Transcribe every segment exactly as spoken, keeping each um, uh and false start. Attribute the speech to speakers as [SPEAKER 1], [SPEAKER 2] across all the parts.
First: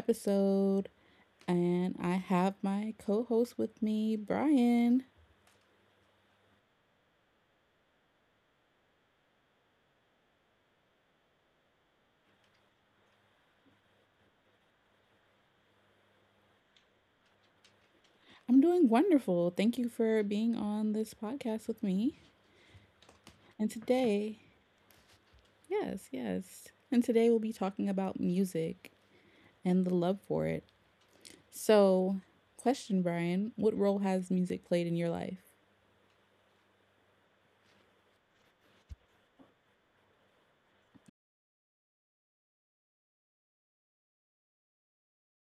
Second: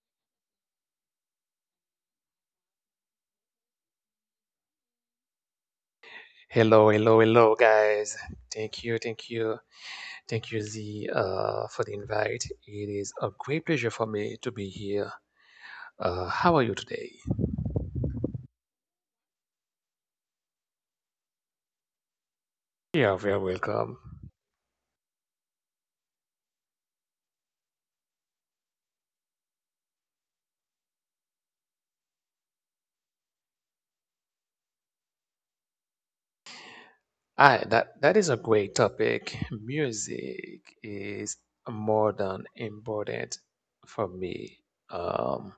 [SPEAKER 1] episode, and I have my co host with me, Brian.
[SPEAKER 2] Hello, hello, hello, guys. Thank you, thank you, thank you, Z, uh, for the invite. It is a great pleasure for me to be here. Uh, how are you today?
[SPEAKER 1] I'm doing wonderful. Thank you for being on this podcast with me.
[SPEAKER 2] Yeah, very
[SPEAKER 1] And
[SPEAKER 2] welcome.
[SPEAKER 1] today, yes, yes. And today we'll be talking about music and the love for it. So, question, Brian, what role has music played in your life?
[SPEAKER 2] Ah, that that is a great topic. Music is more than important for me. Um,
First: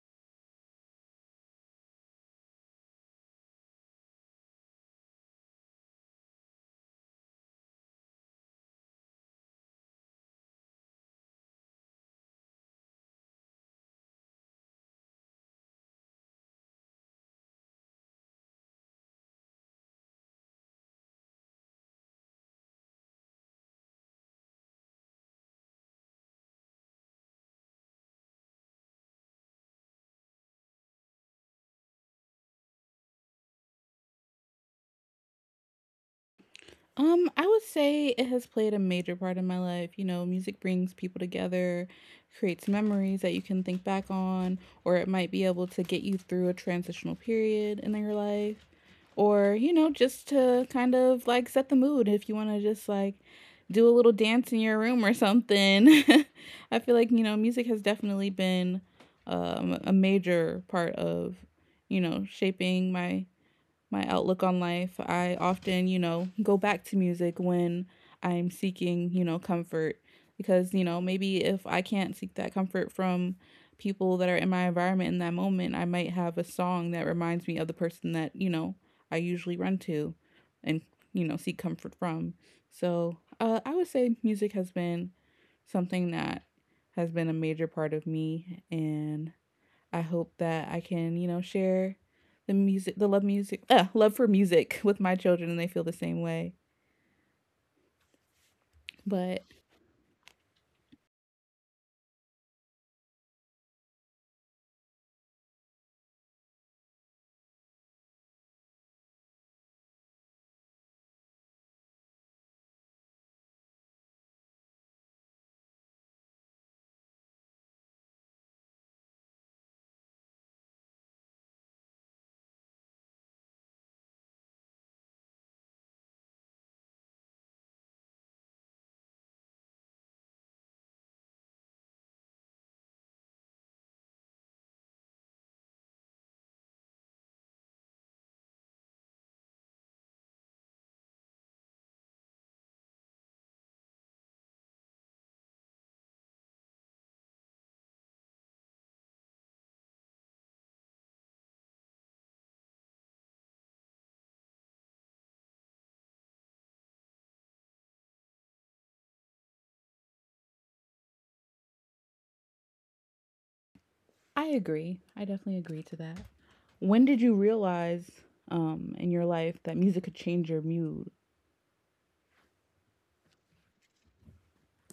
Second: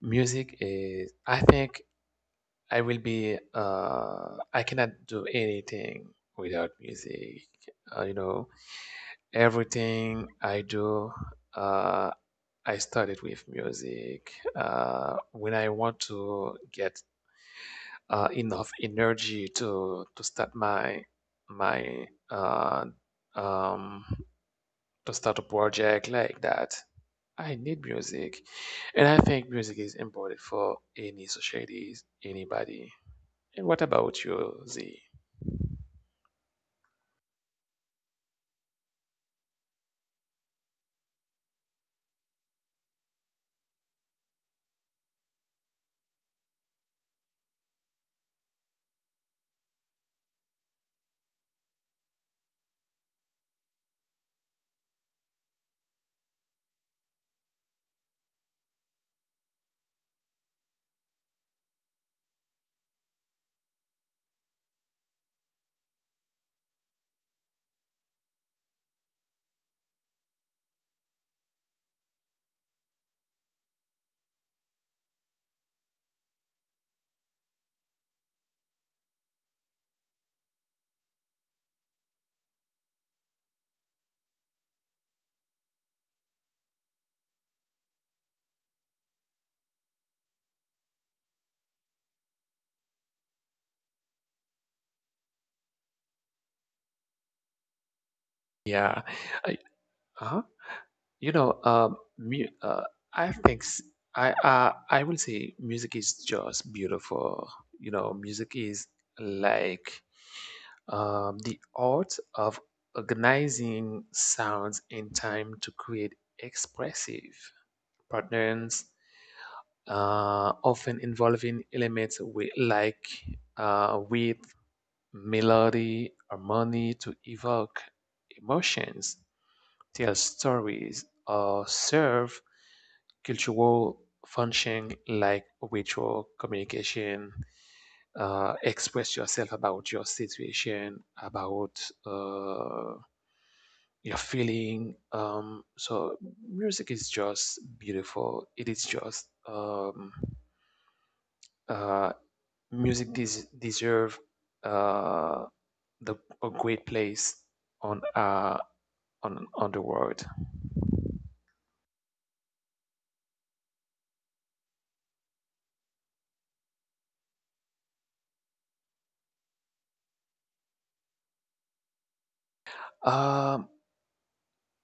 [SPEAKER 2] music is. I think I will be. Uh, I cannot do anything without music. Uh, you know, everything I do, uh, I started with music. Uh, when I want to get uh, enough energy to to start my my uh, um, to start a project like that, I need music, and I think music is important for any societies, anybody. And what about you, Z?
[SPEAKER 1] Um, I would say it has played a major part in my life. You know, music brings people together, creates memories that you can think back on, or it might be able to get you through a transitional period in your life, or, you know, just to kind of like set the mood if you want to just like do a little dance in your room or something. I feel like, you know, music has definitely been, um, a major part of, you know, shaping my my outlook on life. I often, you know, go back to music when I'm seeking, you know, comfort because, you know, maybe if I can't seek that comfort from people that are in my environment in that moment, I might have a song that reminds me of the person that, you know, I usually run to and, you know, seek comfort from. So, uh, I would say music has been something that has been a major part of me, and I hope that I can, you know, share the music, the love music, uh, love for music with my children and they feel the same way.
[SPEAKER 2] Yeah,
[SPEAKER 1] But
[SPEAKER 2] I, uh-huh. You know, um, mu- uh, I think s- I uh, I will say music is just beautiful. You know, music is like um, the art of organizing sounds in time to create expressive patterns, uh, often involving elements with, like uh, with melody, harmony to evoke emotions. Their stories uh, serve cultural function like ritual communication, uh, express yourself about your situation, about uh, your feeling. Um, so music is just beautiful. It is just um, uh, music des- deserve uh, the a great place on uh, on on the world.
[SPEAKER 1] I agree. I definitely agree to that. When did you realize, um, in your life that music could change your mood?
[SPEAKER 2] Um,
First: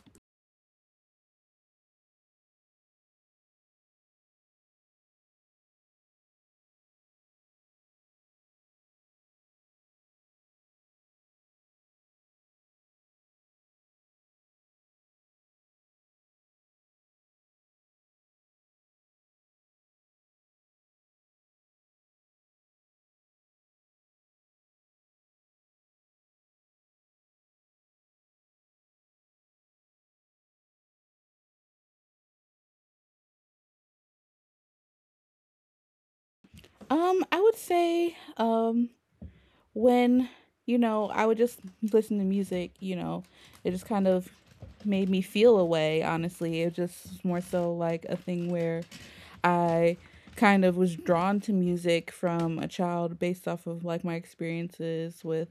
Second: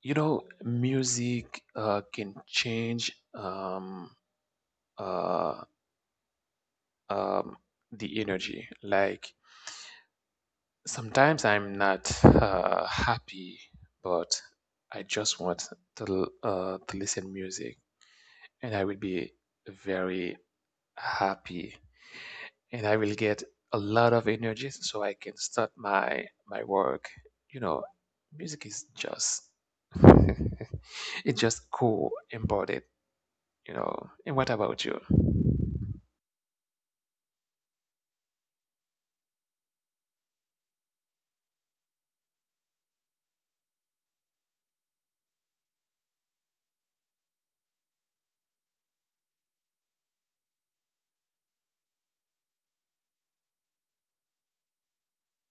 [SPEAKER 2] you know, music uh, can change um, uh, um, the energy. Like, sometimes I'm not uh, happy, but I just want to, l- uh, to listen music, and I will be very happy, and I will get a lot of energy so I can start my my work. You know, music is just it's just cool important, you know. And what about you?
[SPEAKER 1] Um I would say, um when, you know, I would just listen to music. You know, it just kind of made me feel a way, honestly. It just more so like a thing where I kind of was drawn to music from a child based off of like my experiences with,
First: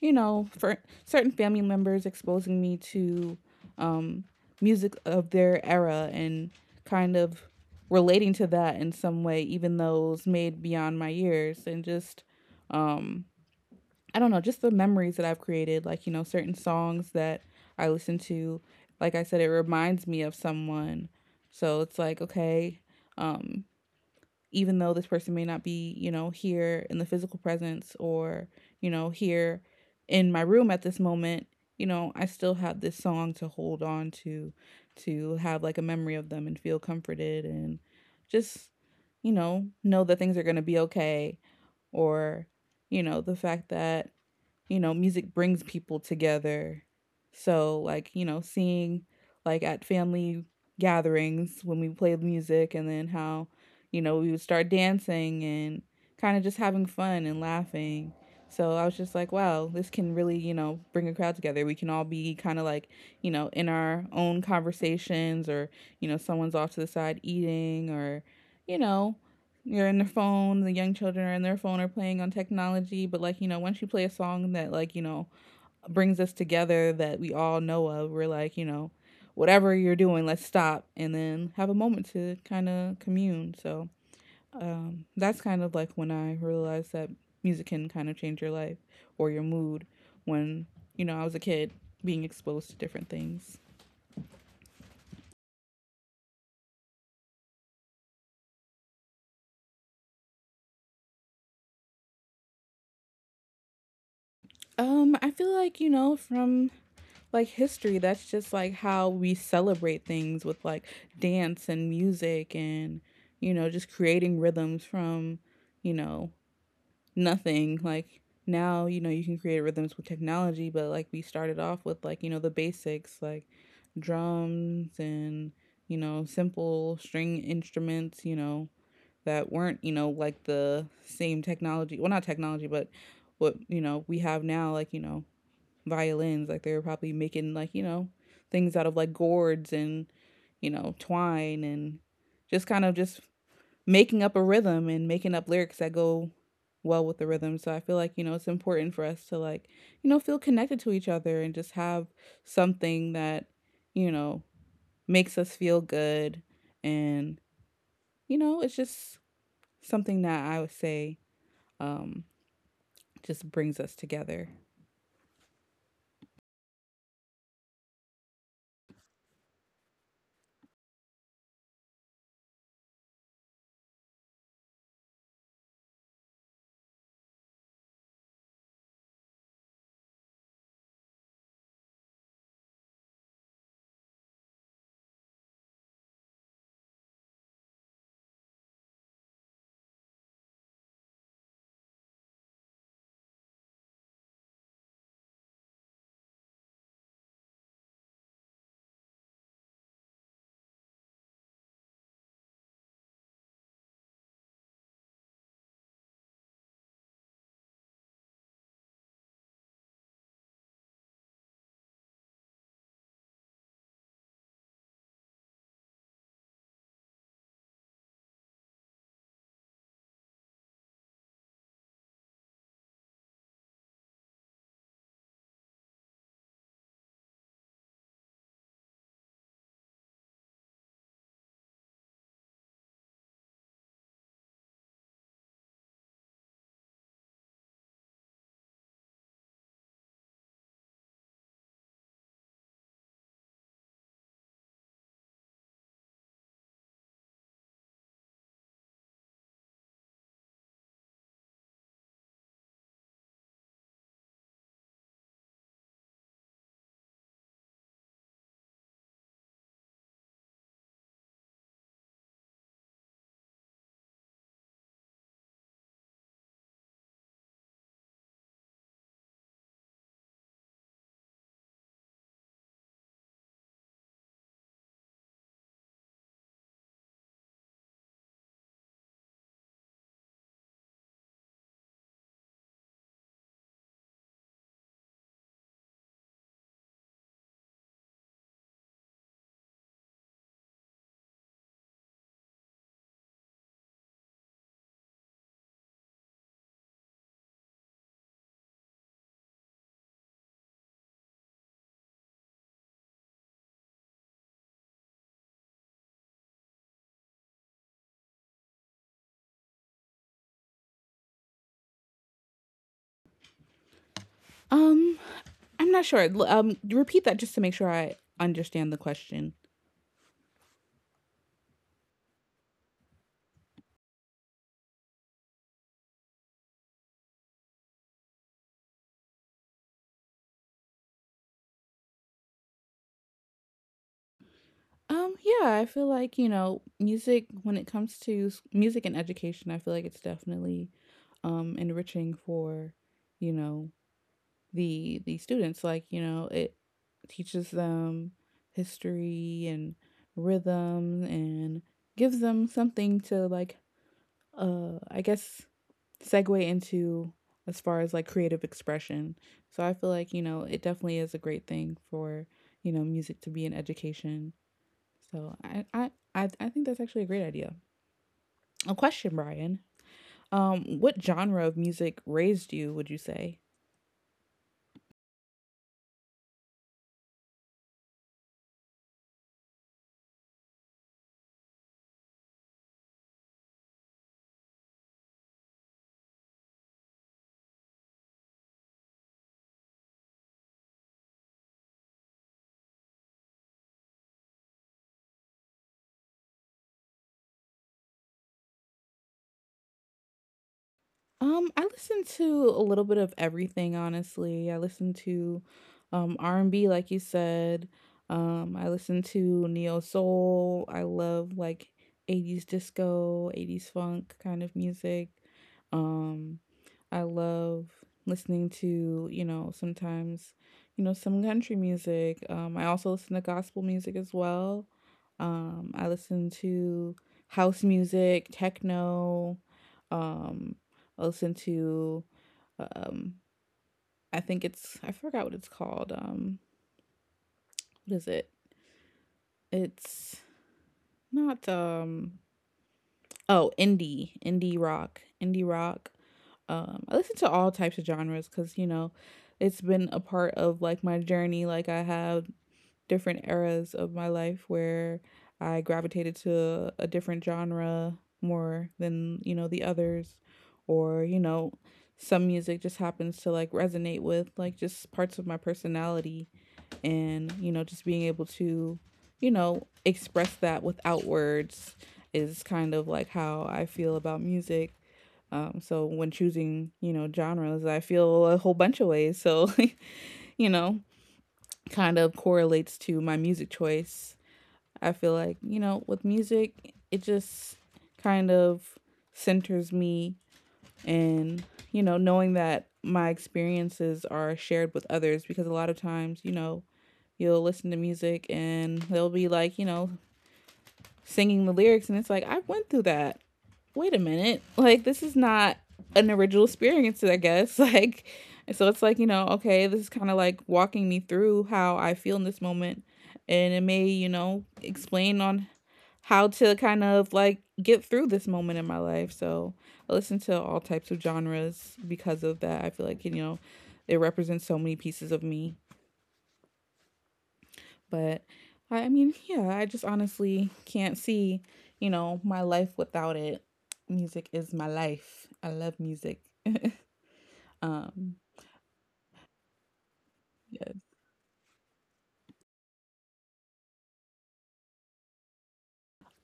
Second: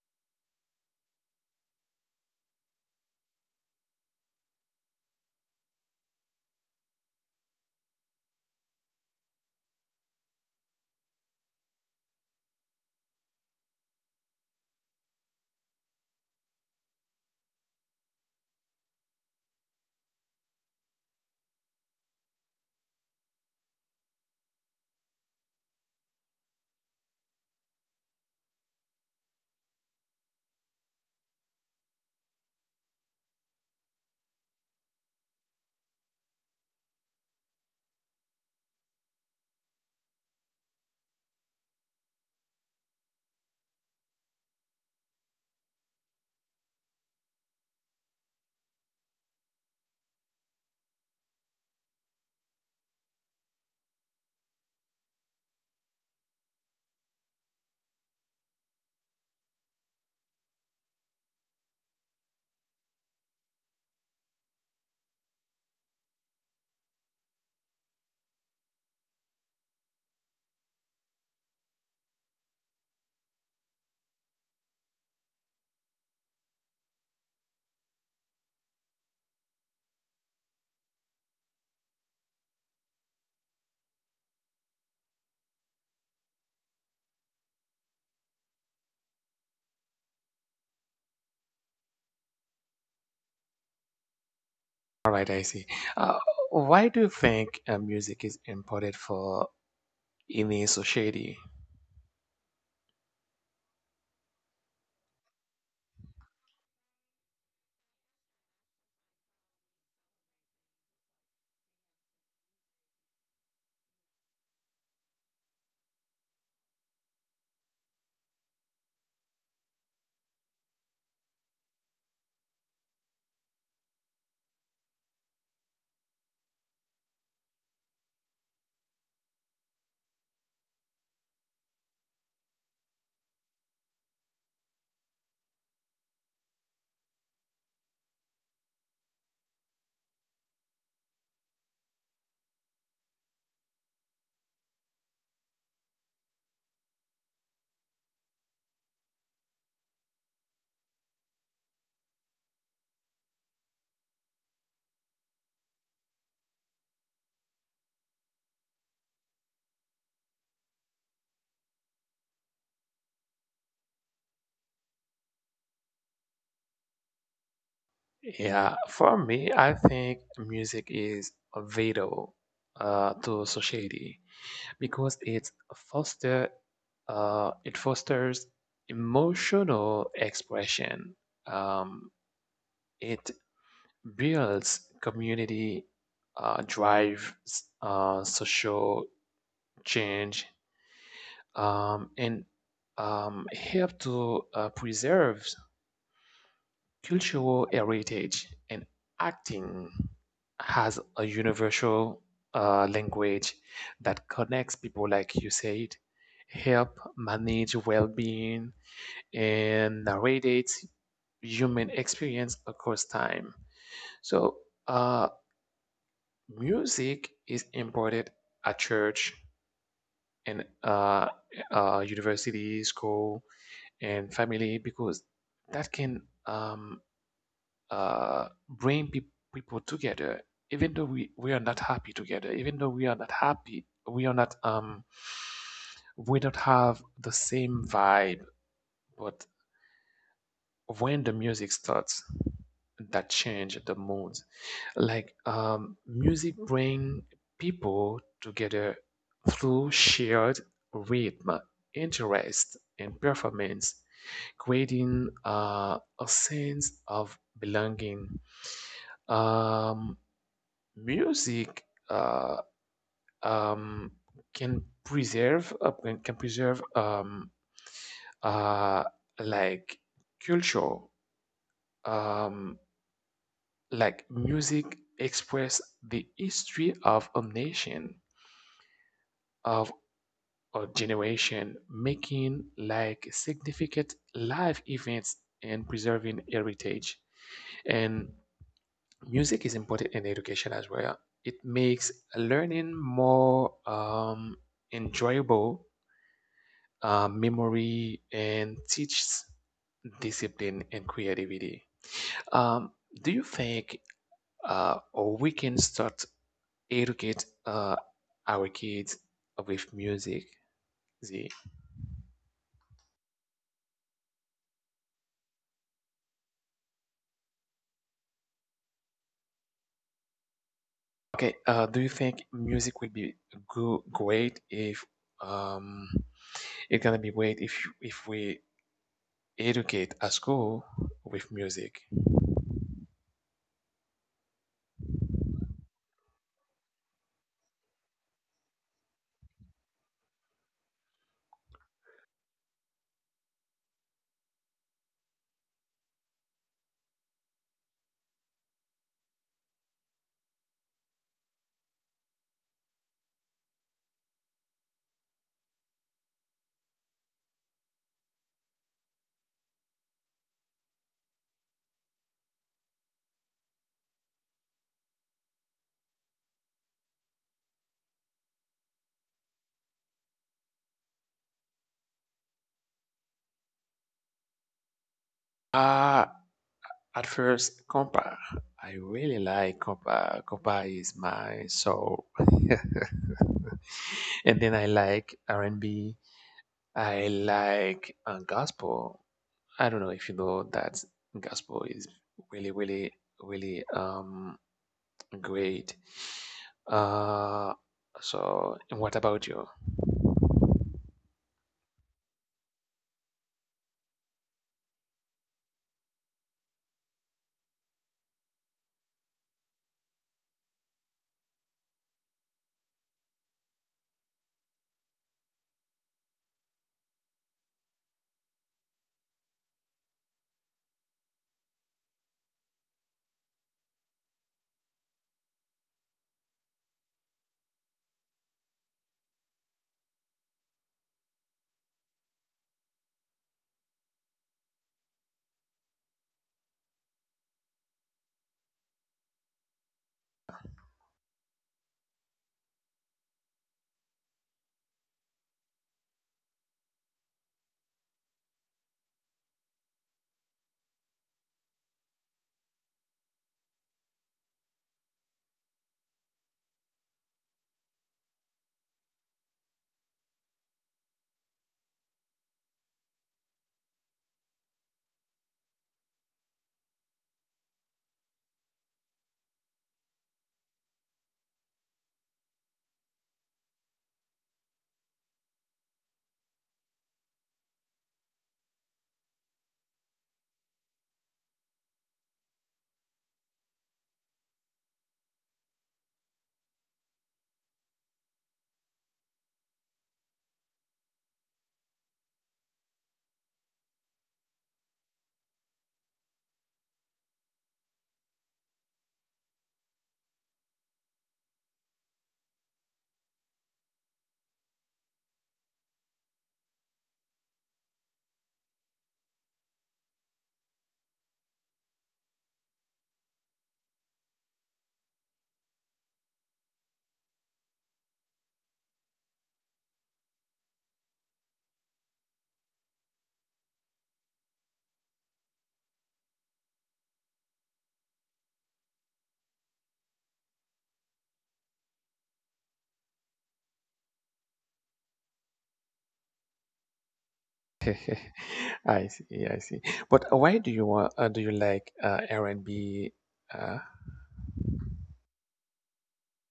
[SPEAKER 1] you know, for certain family members exposing me to, um, music of their era and kind of relating to that in some way, even though it was made beyond my years. And just, um I don't know, just the memories that I've created, like, you know, certain songs that I listen to. Like I said, it reminds me of someone. So it's like, okay, um, even though this person may not be, you know, here in the physical presence, or, you know, here in my room at this moment, you know, I still have this song to hold on to, to have like a memory of them and feel comforted and just, you know, know that things are going to be okay. Or, you know, the fact that, you know, music brings people together. So, like, you know, seeing like at family gatherings when we played music and then how, you know, we would start dancing and kind of just having fun and laughing. So I was just like, wow, this can really, you know, bring a crowd together. We can all be kind of like, you know, in our own conversations, or, you know, someone's off to the side eating, or, you know, you're in their phone, the young children are in their phone or playing on technology. But like, you know, once you play a song that, like, you know, brings us together that we all know of, we're like, you know, whatever you're doing, let's stop and then have a moment to kind of commune. So, um, that's kind of like when I realized that music can kind of change your life or your mood when, you know, I was a kid being exposed to different things.
[SPEAKER 2] All right, I see. Uh, why do you think uh, music is important for any society?
[SPEAKER 1] um I feel like, you know, from like history, that's just like how we celebrate things, with like dance and music. And, you know, just creating rhythms from, you know, nothing. Like, now, you know, you can create rhythms with technology, but like we started off with like, you know, the basics, like drums and, you know, simple string instruments, you know, that weren't, you know, like the same technology, well, not technology, but what, you know, we have now, like, you know, violins. Like they were probably making like, you know, things out of like gourds and, you know, twine and just kind of just making up a rhythm and making up lyrics that go well with the rhythm. So I feel like, you know, it's important for us to like, you know, feel connected to each other and just have something that, you know, makes us feel good. And, you know, it's just something that I would say, um just brings us together.
[SPEAKER 2] Yeah, for me, I think music is vital uh, to society, because it's foster uh, it fosters emotional expression. Um, it builds community, uh, drive, uh, social change, um, and um, help to uh, preserve cultural heritage, and acting has a universal uh, language that connects people, like you said, help manage well-being, and narrates human experience across time. So, uh, music is imported at church, and uh, uh, university, school, and family, because that can um, uh, bring peop people together. Even though we, we are not happy together, even though we are not happy, we are not um we don't have the same vibe, but when the music starts, that change the mood. Like, um, music bring people together through shared rhythm, interest, and performance, creating uh, a sense of belonging. Um, music uh, um, can preserve uh, can can preserve um, uh, like culture. Um, like music express the history of a nation of a generation, making like significant life events and preserving heritage. And music is important in education as well. It makes learning more um, enjoyable, uh, memory, and teaches discipline and creativity. Um, do you think uh, or we can start educate uh, our kids with music? Z?
[SPEAKER 1] Um I'm not sure. L- Um, repeat that just to make sure I understand the question.
[SPEAKER 2] Okay. Uh, do you think music will be go- great if um, it's gonna be great if if we educate at school with music.
[SPEAKER 1] Um, yeah, I feel like, you know, music, when it comes to s- music and education, I feel like it's definitely, um enriching for, you know, the the students. Like, you know, it teaches them history and rhythm and gives them something to like, uh I guess, segue into as far as like creative expression. So I feel like, you know, it definitely is a great thing for, you know, music to be in education. So I I I, I think that's actually a great idea. A question, Brian. Um what genre of music raised you, would you say?
[SPEAKER 2] Uh, at first, compa. I really like compa. Compa is my soul. And then I like R and B. I like uh, gospel. I don't know if you know that gospel is really, really, really um great. Uh, so, and what about you?
[SPEAKER 1] Um, I listen to a little bit of everything, honestly. I listen to, um R and B like you said. Um, I listen to neo soul. I love like eighties disco, eighties funk kind of music. Um I love listening to, you know, sometimes, you know, some country music. Um, I also listen to gospel music as well. Um, I listen to house music, techno. Um, I listen to, um, I think it's, I forgot what it's called. Um, what is it? It's not, um, oh, indie, indie rock, indie rock. Um, I listen to all types of genres because, you know, it's been a part of like my journey. Like I have different eras of my life where I gravitated to a different genre more than, you know, the others, or, you know, some music just happens to like resonate with like just parts of my personality. And, you know, just being able to, you know, express that without words is kind of like how I feel about music. um, so when choosing, you know, genres, I feel a whole bunch of ways. So you know, kind of correlates to my music choice. I feel like, you know, with music, it just kind of centers me. And, you know, knowing that my experiences are shared with others, because a lot of times, you know, you'll listen to music and they'll be like, you know, singing the lyrics and it's like, I went through that. Wait a minute. Like, this is not an original experience, I guess. Like, so it's like, you know, okay, this is kind of like walking me through how I feel in this moment, and it may, you know, explain on how to kind of like get through this moment in my life. So I listen to all types of genres because of that. I feel like, you know, it represents so many pieces of me. But I, I mean, yeah, I just honestly can't see, you know, my life without it. Music is my life. I love music. um,
[SPEAKER 2] I see, I see. But uh, why do you
[SPEAKER 1] yes.
[SPEAKER 2] want, uh, do you like uh, R and B? Uh,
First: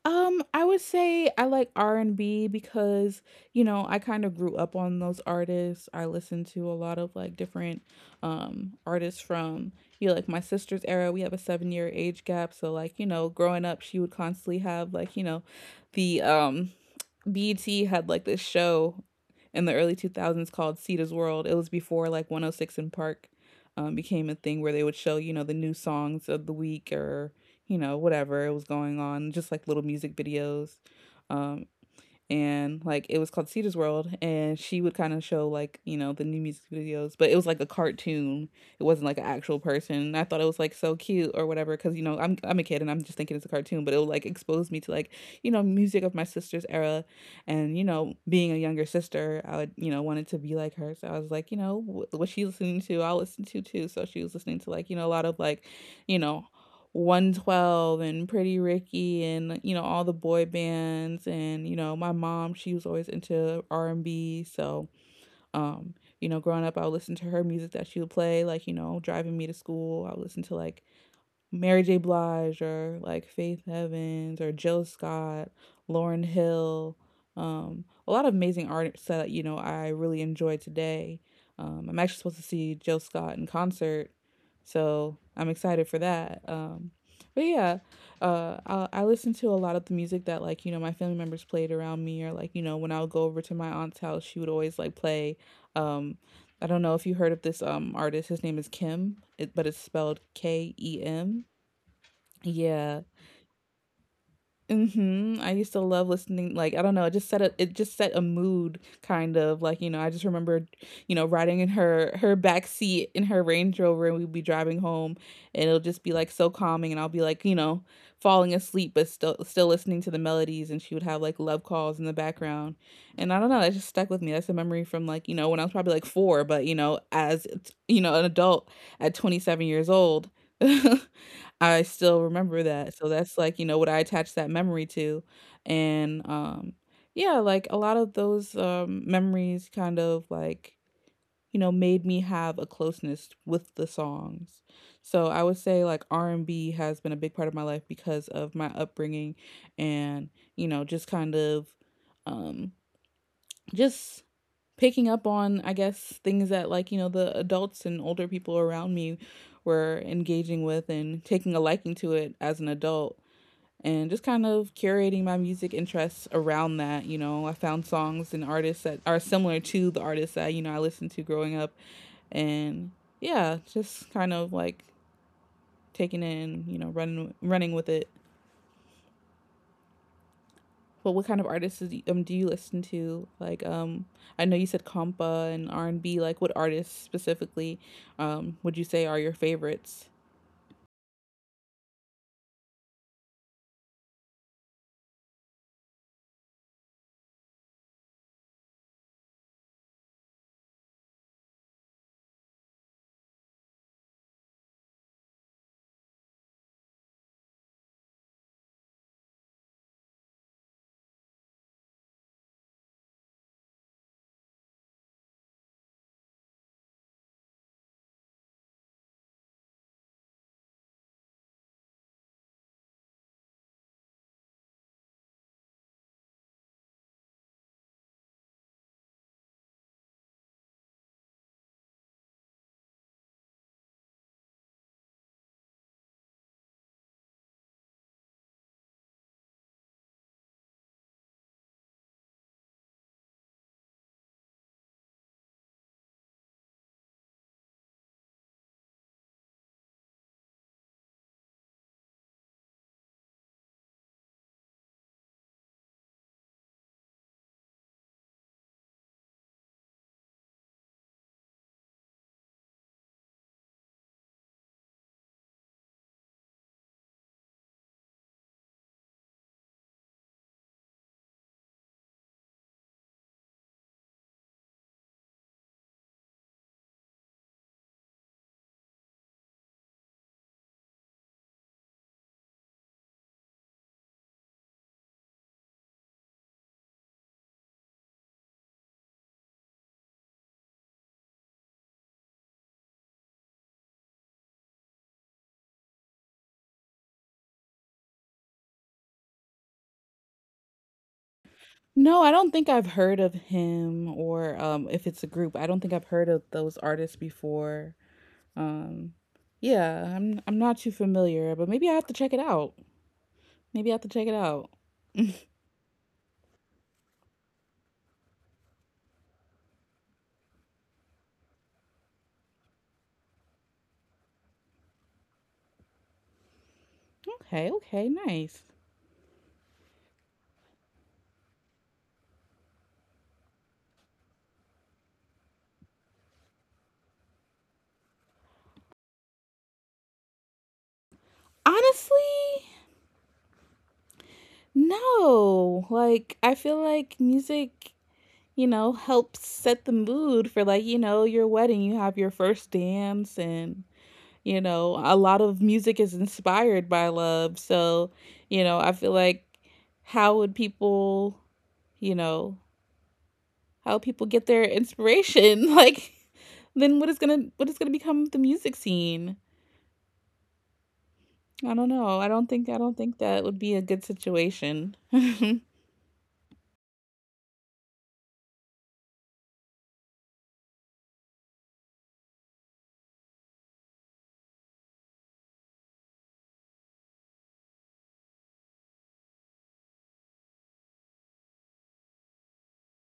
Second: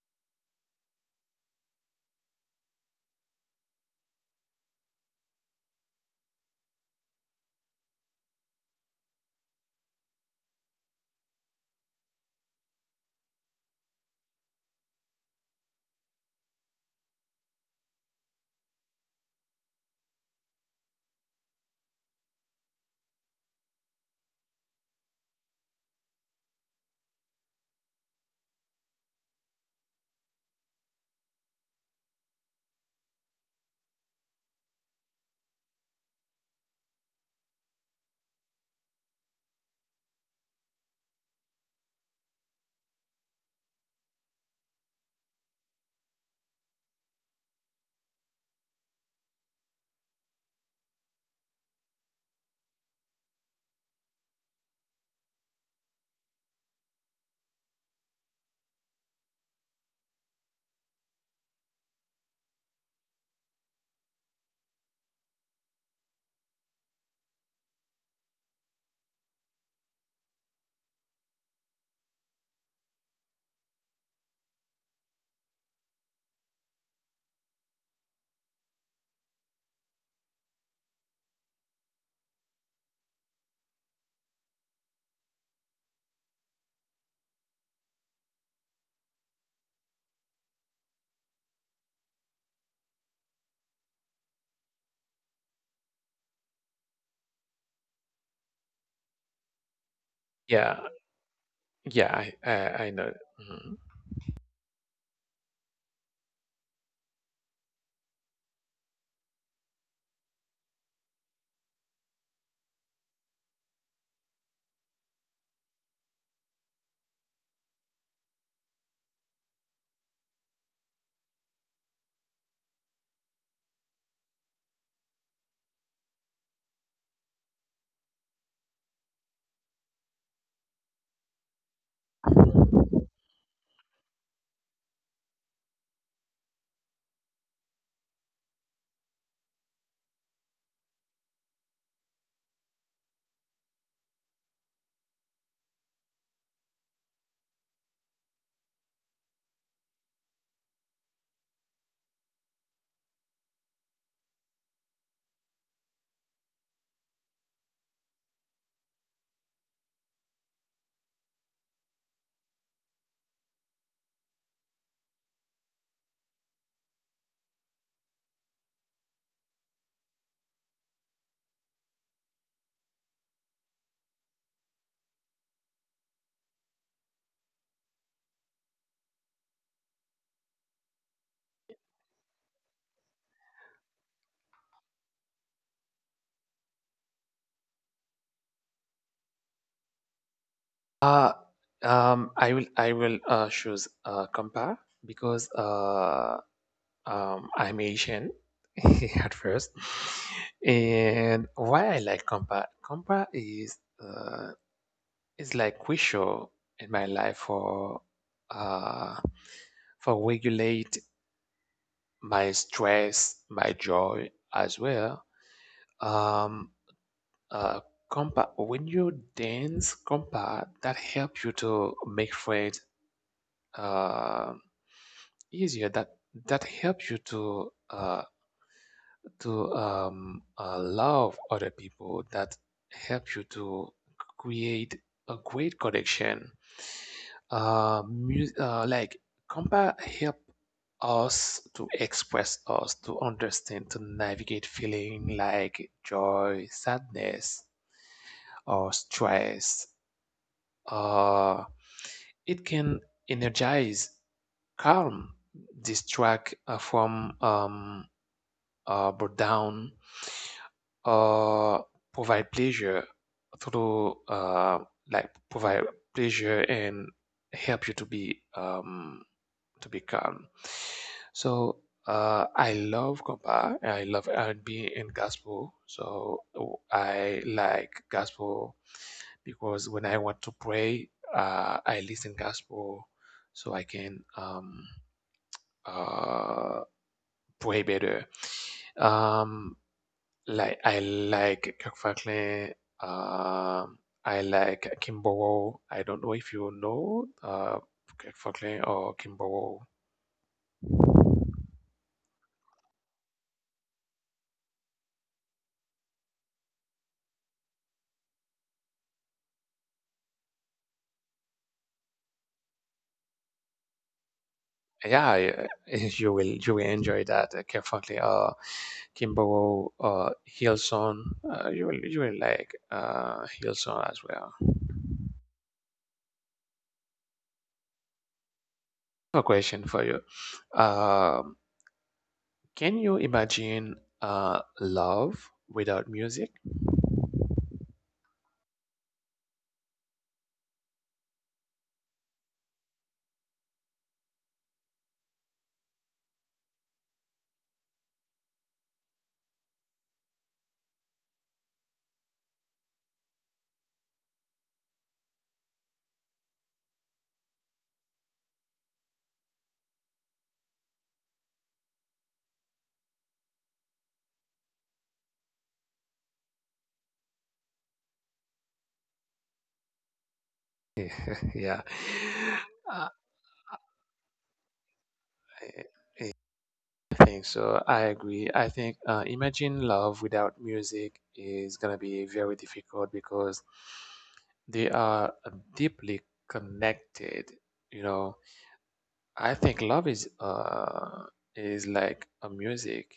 [SPEAKER 1] Um, I would say I like R and B because, you know, I kind of grew up on those artists. I listened to a lot of like different, um artists from, you know, like my sister's era. We have a seven year age gap, so like, you know, growing up, she would constantly have, like, you know, the, um B E T had like this show in the early two thousands called Cedar's World. It was before like one oh six in Park, um, became a thing where they would show, you know, the new songs of the week, or, you know, whatever was going on, just like little music videos. Um, and like it was called Cedar's World, and she would kind of show, like, you know, the new music videos, but it was like a cartoon. It wasn't like an actual person. And I thought it was like so cute or whatever, because, you know, I'm I'm a kid and I'm just thinking it's a cartoon, but it would like expose me to like, you know, music of my sister's era. And, you know, being a younger sister, I would, you know, wanted to be like her, so I was like, you know, what she's listening to, I'll listen to too. So she was listening to like you know a lot of like you know one twelve and Pretty Ricky and you know all the boy bands, and you know my mom, she was always into R and B. So um you know growing up, I would listen to her music that she would play like you know driving me to school. I would listen to like Mary J. Blige or like Faith Evans or Jill Scott, Lauren Hill, um, a lot of amazing artists that you know I really enjoy today. Um, I'm actually supposed to see Jill Scott in concert, so I'm excited for that. Um, but yeah, uh, I, I listen to a lot of the music that like you know my family members played around me, or like you know when I would go over to my aunt's house, she would always like play. Um, I don't know if you heard of this um artist. His name is Kim, it, but it's spelled K
[SPEAKER 2] yeah,
[SPEAKER 1] E M
[SPEAKER 2] yeah, I, I, I
[SPEAKER 1] Yeah.
[SPEAKER 2] know. Mhm.
[SPEAKER 1] Mhm. I used to love listening. Like, I don't know, it just set a it just set a mood. Kind of like, you know, I just remembered, you know, riding in her her back seat in her Range Rover, and we'd be driving home, and it'll just be like so calming, and I'll be like, you know, falling asleep, but still still listening to the melodies, and she would have like love calls in the background. And I don't know, that just stuck with me. That's a memory from like, you know, when I was probably like four, but you know, as you know, an adult at twenty-seven years old. I still remember that, so that's like, you know, what I attach that memory to. And, um, yeah, like a lot of those, um, memories kind of like, you know, made me have a closeness with the songs. So I would say, like, R and B has been a big part of my life because of my upbringing. And, you know, just kind of, um, just picking up on, I guess, things that like you know the adults and older people around me were engaging with, and taking a liking to it as an adult, and just kind of curating my music interests around that. you know I found songs and artists that are similar to the artists that you know I listened to growing up. And yeah, just kind of like taking in, you know running running with it. Well, what kind of artists is, um, do you listen to? Like, um, I know you said compa and R and B. Like, what artists specifically, um, would you say are your favorites?
[SPEAKER 2] Uh, um, I will, I will uh, choose uh, Kampa, because uh, um, I'm Asian at first. And why I like Kampa? Kampa is uh, is like crucial in my life for uh, for regulate my stress, my joy as well. Um, uh, compa, when you dance compa, that helps you to make friends uh, easier. That that helps you to uh, to um, uh, love other people, that help you to create a great connection. Uh, mu- uh, like compa help us to express us, to understand, to navigate feeling like joy, sadness, or stress. Uh, it can energize, calm, distract uh, from um, uh, boredom, uh, provide pleasure through uh, like provide pleasure and help you to be um, to be calm. So, uh, I love compa. I love R and B and B and gospel. So I like gospel because when I want to pray, uh, I listen gospel so I can um, uh, pray better. Um, like I like Kirk Franklin. Um, I like Kimball. I don't know if you know uh, Kirk Franklin or Kimball.
[SPEAKER 1] No, I don't think I've heard of him, or um, if it's a group. I don't think I've heard of those artists before. Um, yeah, I'm I'm not too familiar, but maybe I have to check it out. Maybe I have to check it out.
[SPEAKER 2] Yeah, I- you will, you will enjoy that. Uh, Kirk Franklin, uh, Kimball, uh, Hilson. Uh, you will, you will like uh, Hilson as well.
[SPEAKER 1] Okay, okay, nice.
[SPEAKER 2] A question for you. Um, can you imagine uh, love without music?
[SPEAKER 1] Honestly, no. Like, I feel like music, you know, help set the mood for like, you know, your wedding. You have your first dance, and, you know, a lot of music is inspired by love. So, you know, I feel like, how would people, you know, how would people get their inspiration? Like, then what is gonna what is gonna become of the music scene? I
[SPEAKER 2] Yeah.
[SPEAKER 1] don't know. I don't think I don't
[SPEAKER 2] Uh,
[SPEAKER 1] think that would be a good situation. I
[SPEAKER 2] think so. I agree. I think, uh, imagine love without music is gonna be very difficult, because they are uh, deeply connected. You know, I think love is uh is like a music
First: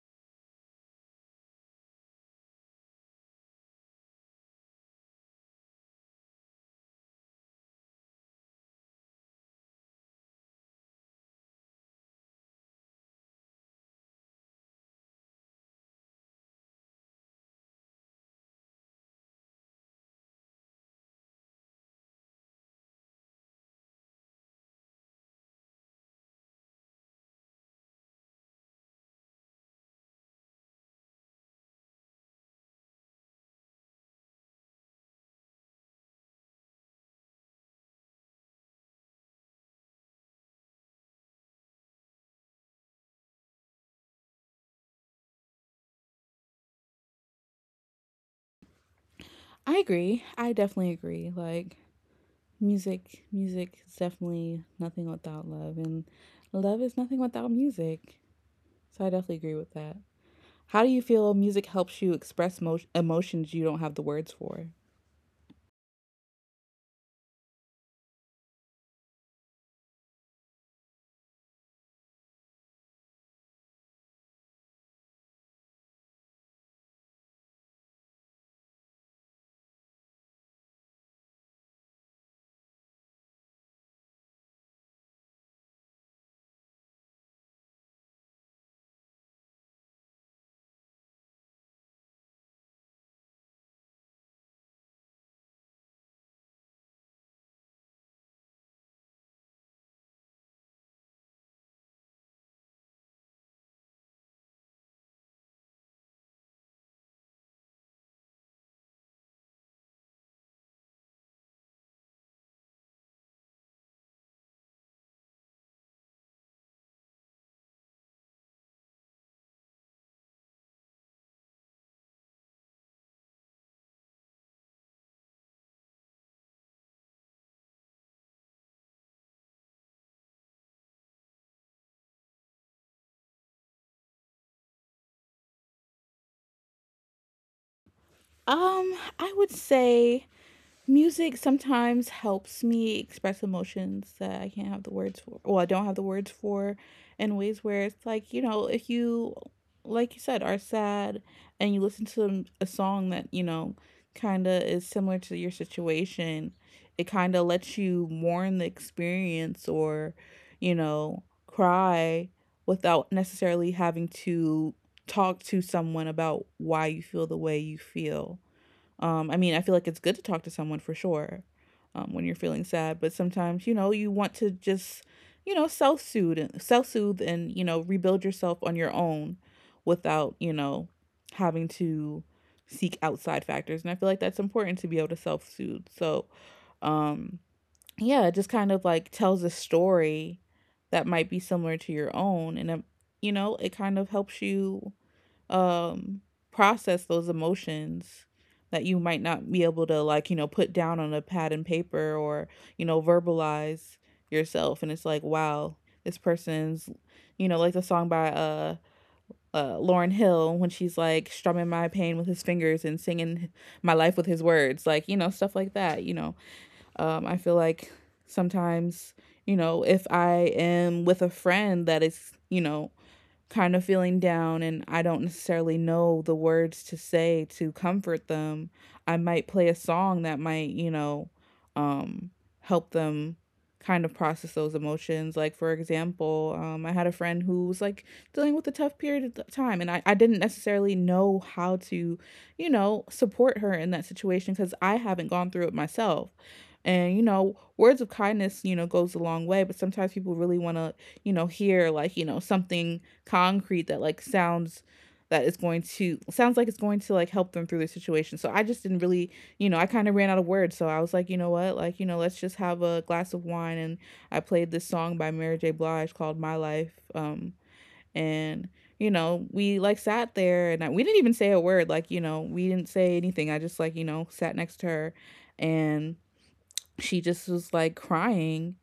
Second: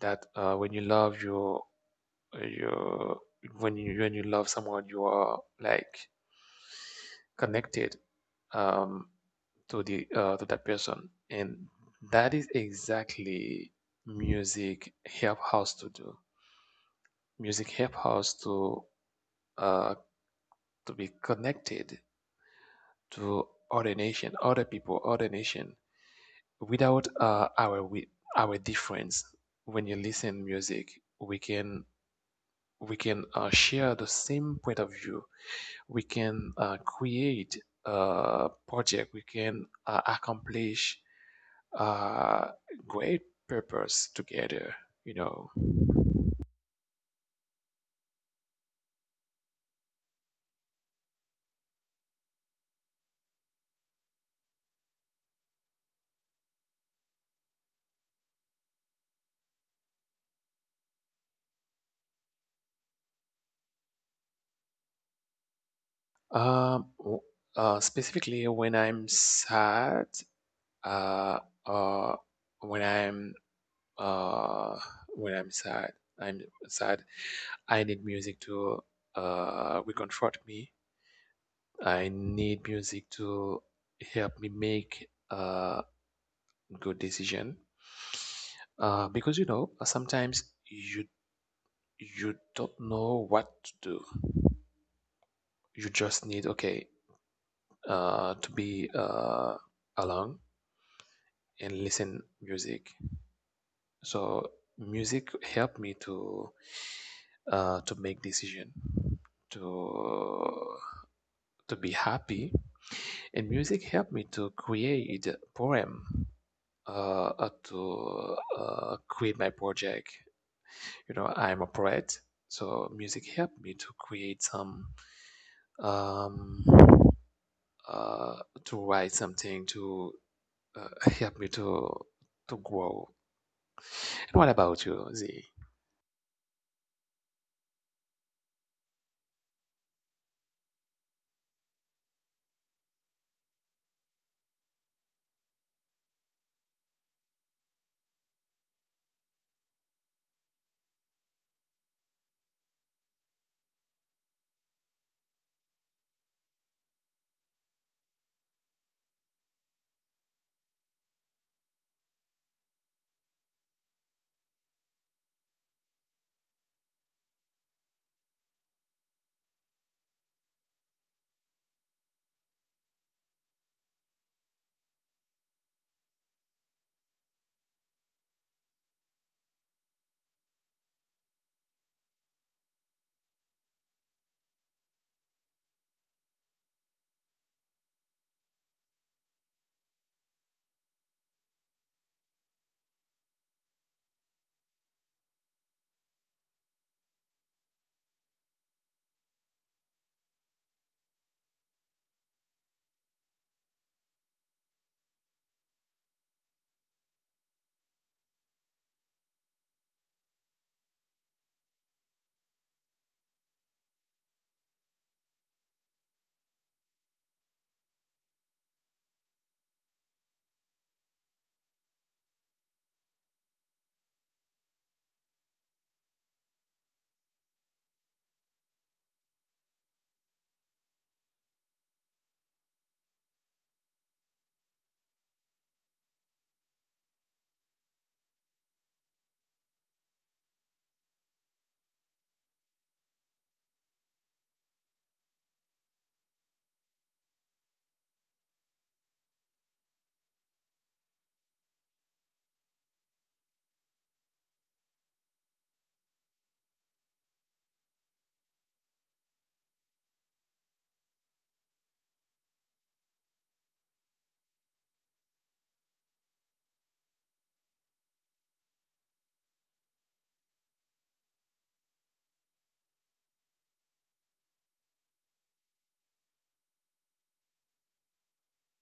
[SPEAKER 2] that uh when you love your your when you when you love someone, you are like connected um, to the uh, to that person. And that is exactly music help us to do, music help us to uh, to be connected to other nation, other people, other nation, without uh, our wi- our difference. When you listen music, we can, we can uh, share the same point of view, we can uh, create a project, we can uh, accomplish uh, great purpose together, you know.
[SPEAKER 1] agree. I definitely agree. Like, music, music is definitely nothing without love, and love is nothing without music. So I definitely agree with that. How do you feel music helps you express mo- emotions you don't have the words for?
[SPEAKER 2] um, w- uh, specifically when I'm sad, uh, uh, when i'm uh, when I'm sad, I'm sad, I need music to uh, reconfort me. I need music to help me make a good decision. Uh, because, you know, sometimes you, you don't know what to do. You just need okay uh, to be uh, alone and listen music. So music helped me to uh, to make decision, to to be happy, and music helped me to create a poem, uh, uh, to uh, quit my project. You know, I'm a poet, so music helped me to create some, um, uh, to write something to uh, help me to to grow. And what about you, Z?
[SPEAKER 1] Um, I would say music sometimes helps me express emotions that I can't have the words for. Well, I don't have the words for, in ways where it's like, you know, if you, like you said, are sad and you listen to m- a song that, you know, kind of is similar to your situation, it kind of lets you mourn the experience, or, you know, cry without necessarily having to talk to someone about why you feel the way you feel. Um, I mean, I feel like it's good to talk to someone for sure um, when you're feeling sad, but sometimes, you know, you want to just, you know, self soothe and self soothe and, you know, rebuild yourself on your own without, you know, having to seek outside factors. And I feel like that's important to be able to self soothe. So, um, yeah, it just kind of like tells a story that might be similar to your own. And it, you know, it kind of helps you um process those emotions that you might not be able to, like, you know put down on a pad and paper, or you know verbalize yourself. And it's like, wow, this person's, you know like the song by uh uh, Lauren Hill when she's like strumming my pain with his fingers and singing my life with his words, like you know stuff like that. You know, um, I feel like sometimes you know if I am with a friend that is, you know kind of feeling down, and I don't necessarily know the words to say to comfort them, I might play a song that might, you know, um, help them kind of process those emotions. Like, for example, um, I had a friend who was like dealing with a tough period of th- time, and I, I didn't necessarily know how to, you know, support her in that situation because I haven't gone through it myself. And, you know, words of kindness, you know, goes a long way, but sometimes people really want to, you know, hear like, you know, something concrete that like sounds that is going to sounds like it's going to like help them through their situation. So I just didn't really, you know, I kind of ran out of words. So I was like, you know what, like you know, let's just have a glass of wine. And I played this song by Mary J. Blige called "My Life." Um, and you know, we like sat there, and I, we didn't even say a word. Like you know, we didn't say anything. I just like you know sat next to her, and she just was like crying,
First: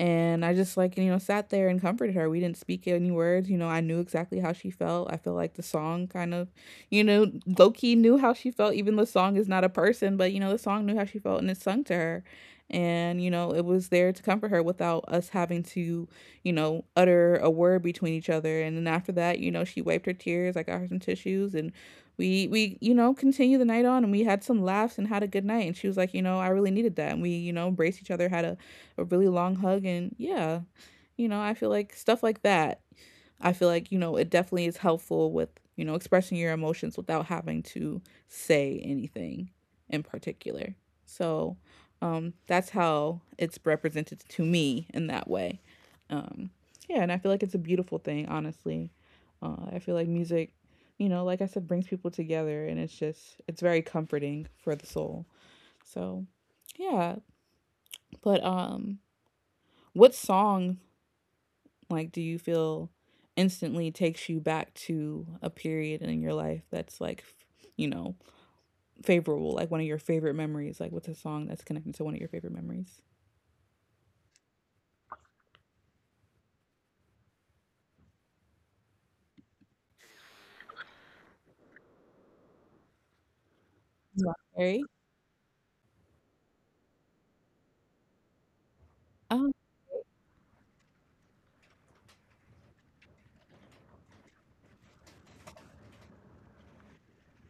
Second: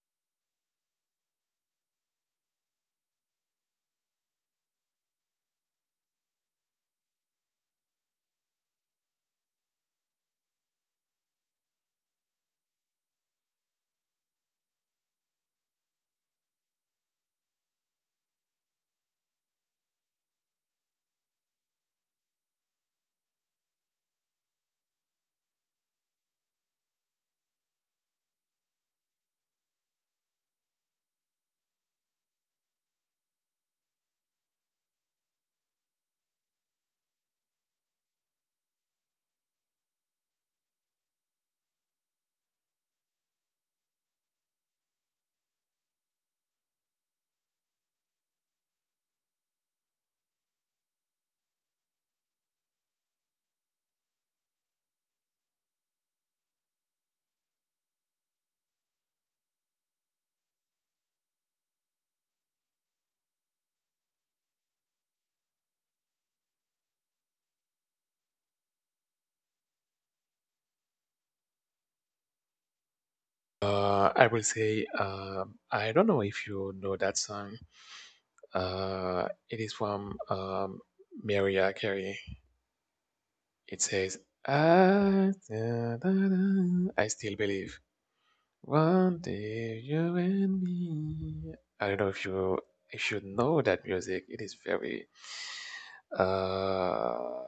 [SPEAKER 1] and I just like, you know, sat there and comforted her. We didn't speak any words. You know, I knew exactly how she felt. I feel like the song kind of, you know, low key knew how she felt. Even the song is not a person, but, you know, the song knew how she felt, and it sung to her. And, you know, it was there to comfort her without us having to, you know, utter a word between each other. And then after that, you know, she wiped her tears. I got her some tissues, and we, we, you know, continued the night on, and we had some laughs and had a good night. And she was like, you know, I really needed that. And we, you know, embraced each other, had a a really long hug. And yeah, you know I feel like stuff like that, I feel like you know it definitely is helpful with you know expressing your emotions without having to say anything in particular. So um that's how it's represented to me in that way. um yeah, and I feel like it's a beautiful thing, honestly. uh, I feel like music, you know like I said, brings people together, and it's just, it's very comforting for the soul. So yeah. But um what song, like, do you feel instantly takes you back to a period in your life that's like, f- you know, favorable, like one of your favorite memories? Like, what's a song that's connected to one of your favorite memories?
[SPEAKER 2] Uh, I will say, um, I don't know if you know that song. Uh, it is from um, Mariah Carey. It says,
[SPEAKER 1] Yeah. Right?
[SPEAKER 2] I, I still believe. One day you and me. I don't know if you if you know that music. It is very uh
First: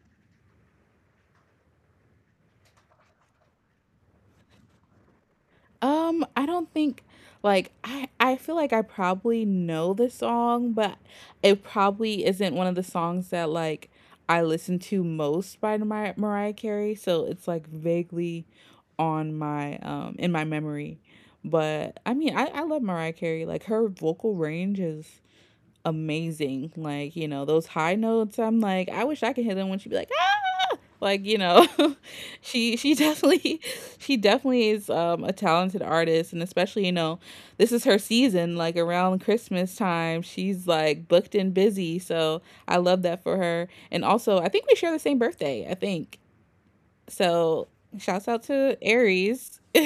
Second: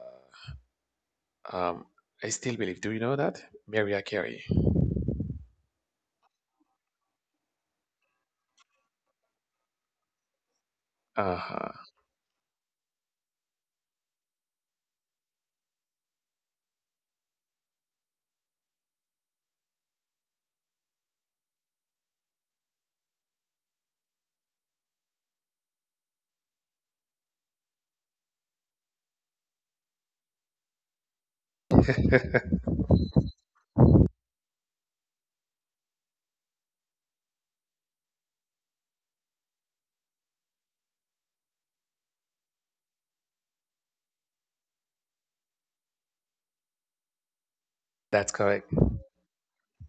[SPEAKER 2] um I still believe. Do you know that? Mariah Carey.
[SPEAKER 1] Um, I don't think, like, I I feel like I probably know the song, but it
[SPEAKER 2] Uh-huh.
[SPEAKER 1] probably isn't one of the songs that, like, I listen to most by Mar- Mariah Carey, so it's like vaguely on my um in my memory. But I mean, I I love Mariah Carey. Like, her vocal range is amazing. Like, you know, those high notes, I'm like, I wish I could hit them when she'd be like, "Ah!" Like you know she she definitely, she definitely is um a talented artist. And especially, you know this is her season, like around Christmas time, she's like booked and busy, so I love that for her. And also, I think we share the same birthday, I think. So shouts
[SPEAKER 2] That's
[SPEAKER 1] out
[SPEAKER 2] correct.
[SPEAKER 1] to Aries.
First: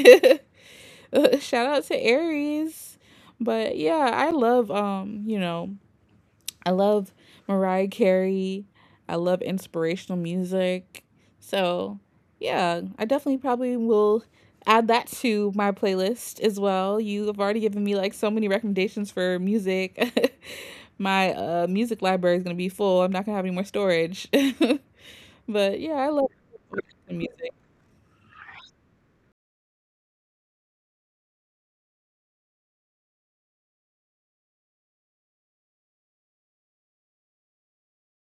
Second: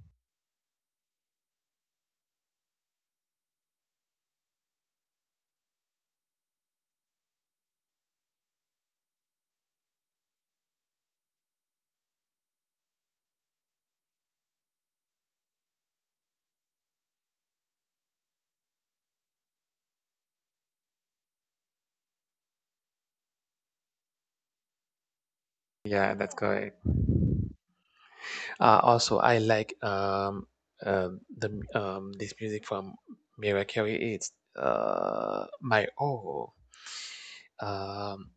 [SPEAKER 1] Shout out to Aries. But yeah, I love, um you know I love Mariah Carey. I love inspirational music. So, yeah, I definitely probably will add that to my playlist as well. You have already given me like so many recommendations for music. My uh, music library is going to be full. I'm not going to have any more storage. But yeah, I
[SPEAKER 2] Yeah,
[SPEAKER 1] love
[SPEAKER 2] that's correct.
[SPEAKER 1] music.
[SPEAKER 2] Uh, also, I like um um the m- um this music from Mariah Carey. It's uh My Oh. Um,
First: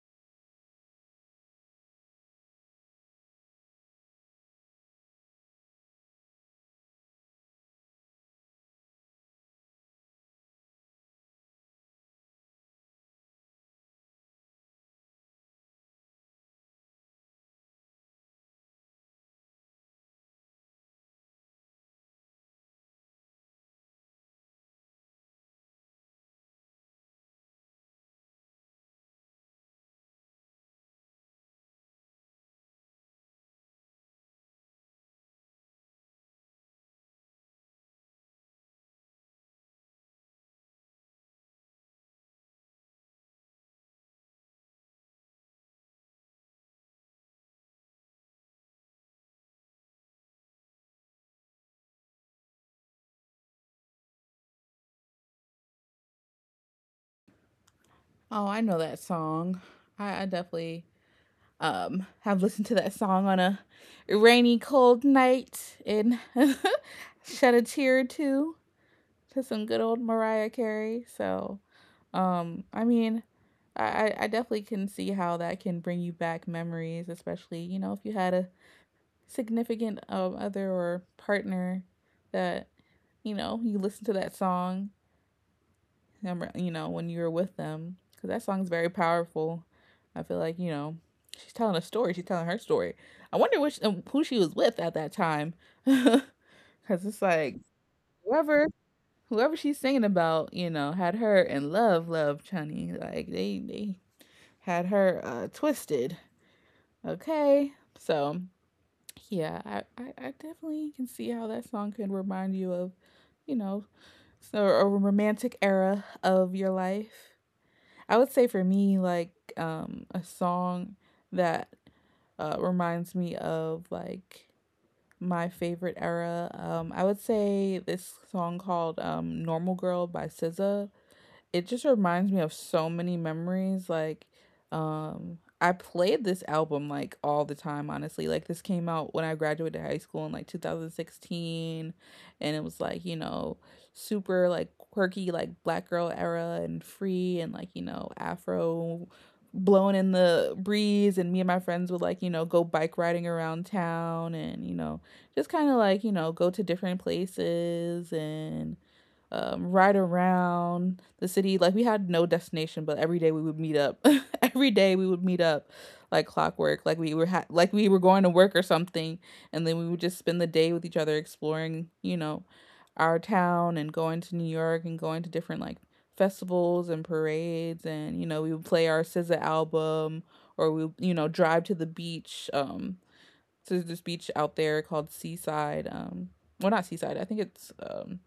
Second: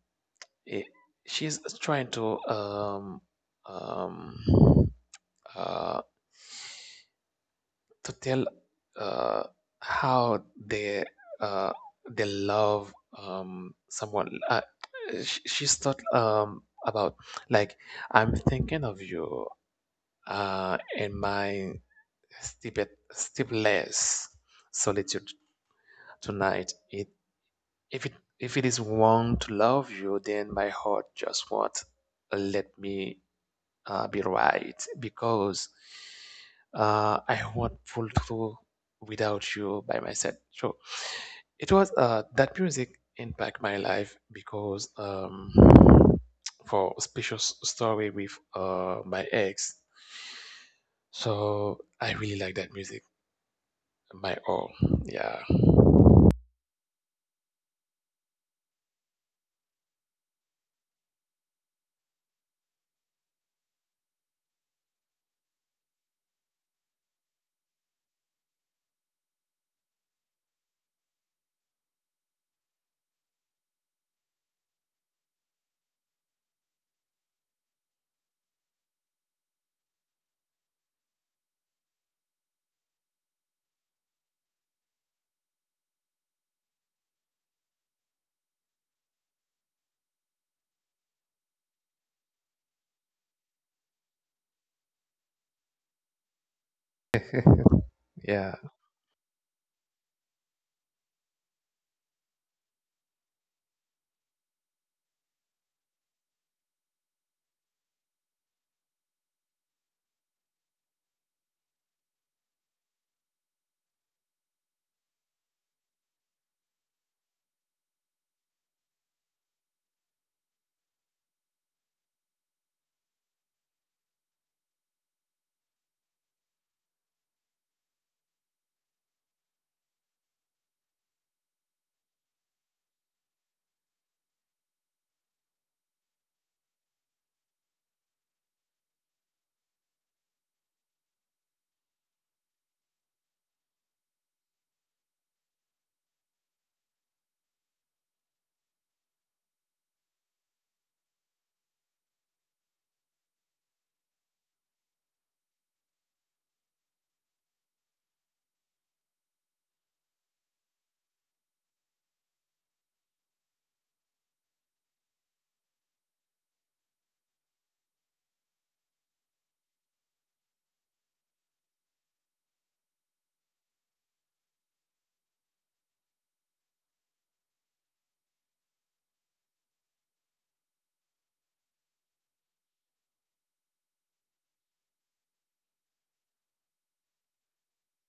[SPEAKER 2] it, she's trying to um um. uh, to tell uh, how they uh, they love um, someone. Uh, sh- she's thought um, about like, I'm thinking of you uh, in my stupid, sleepless solitude tonight. It, if it, if it is wrong to love you, then my heart just won't let me uh, be right, because uh, I won't pull through without you by myself. So it was, uh, that music impact my life because, um, for special s- story with uh, my ex. So I really like that music. My all, yeah,
[SPEAKER 1] Oh, I know that song. I, I definitely um have listened to that song on a rainy cold night and shed a tear or two to some good old Mariah Carey. So um i mean i i I definitely can see how that can bring you back memories, especially, you know, if you had a significant, um, other or partner that, you know, you listen to that song, um, you know, when you were with them. Because that song's very powerful. I feel like, you know, she's telling a story. She's telling her story. I wonder which, um, who she was with at that time. Because it's like, whoever.
[SPEAKER 2] yeah,
[SPEAKER 1] Whoever she's singing about, you know, had her in love, love, Chunny. Like they, they had her uh, twisted. Okay, so yeah, I, I, I definitely can see how that song could remind you of, you know, so a romantic era of your life. I would say for me, like, um, a song that, uh, reminds me of like my favorite era. Um, I would say this song called, um, "Normal Girl" by S Z A. It just reminds me of so many memories. Like, um I played this album like all the time, honestly. Like this came out when I graduated high school in like two thousand sixteen, and it was like, you know, super like quirky, like black girl era and free, and like, you know, afro blowing in the breeze, and me and my friends would like, you know, go bike riding around town, and you know, just kind of like, you know, go to different places and, um, ride around the city. Like we had no destination, but every day we would meet up. Every day we would meet up like clockwork. Like we were ha- like we were going to work or something, and then we would just spend the day with each other exploring, you know, our town and going to New York and going to different like festivals and parades, and you know, we would play our S Z A album, or we would, you know, drive to the beach. Um so there's this beach out there called Seaside. Um well not Seaside, I think it's, um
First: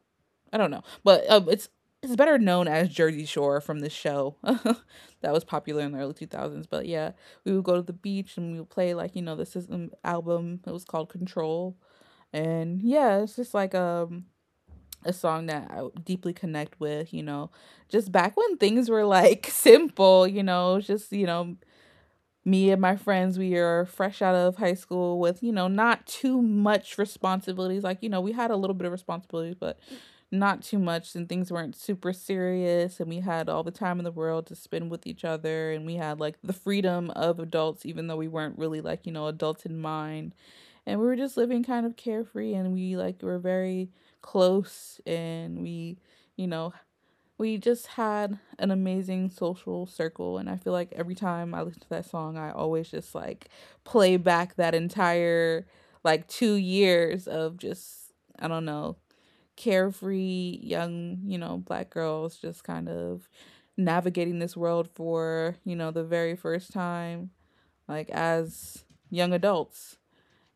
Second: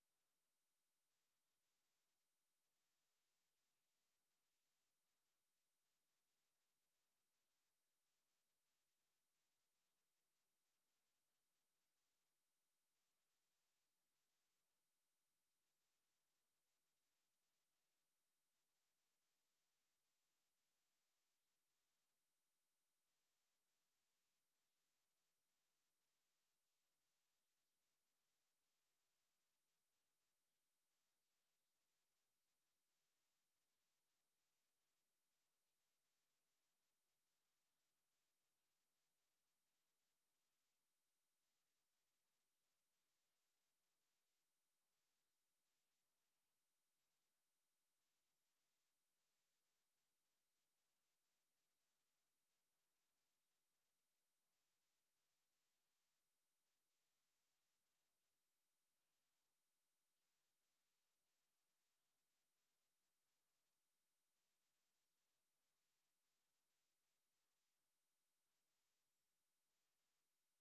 [SPEAKER 1] I don't know, but, um, it's it's better known as Jersey Shore from the show that was popular in the early two thousands. But yeah, we would go to the beach and we would play, like, you know, the System album. It was called Control, and yeah, it's just like, um a song that I deeply connect with. You know, just back when things were like simple. You know, just, you know, me and my friends, we are fresh out of high school with, you know, not too much responsibilities. Like, you know, we had a little bit of responsibilities, but not too much. And things weren't super serious. And we had all the time in the world to spend with each other. And we had like the freedom of adults, even though we weren't really like, you know, adults in mind. And we were just living kind of carefree. And we like were very close, and we, you know, we just had an amazing social circle, and I feel like every time I listen to that song, I always just like play back that entire like two years of just, I don't know, carefree young, you know, black girls just kind of navigating this world for, you know, the very first time, like as young adults.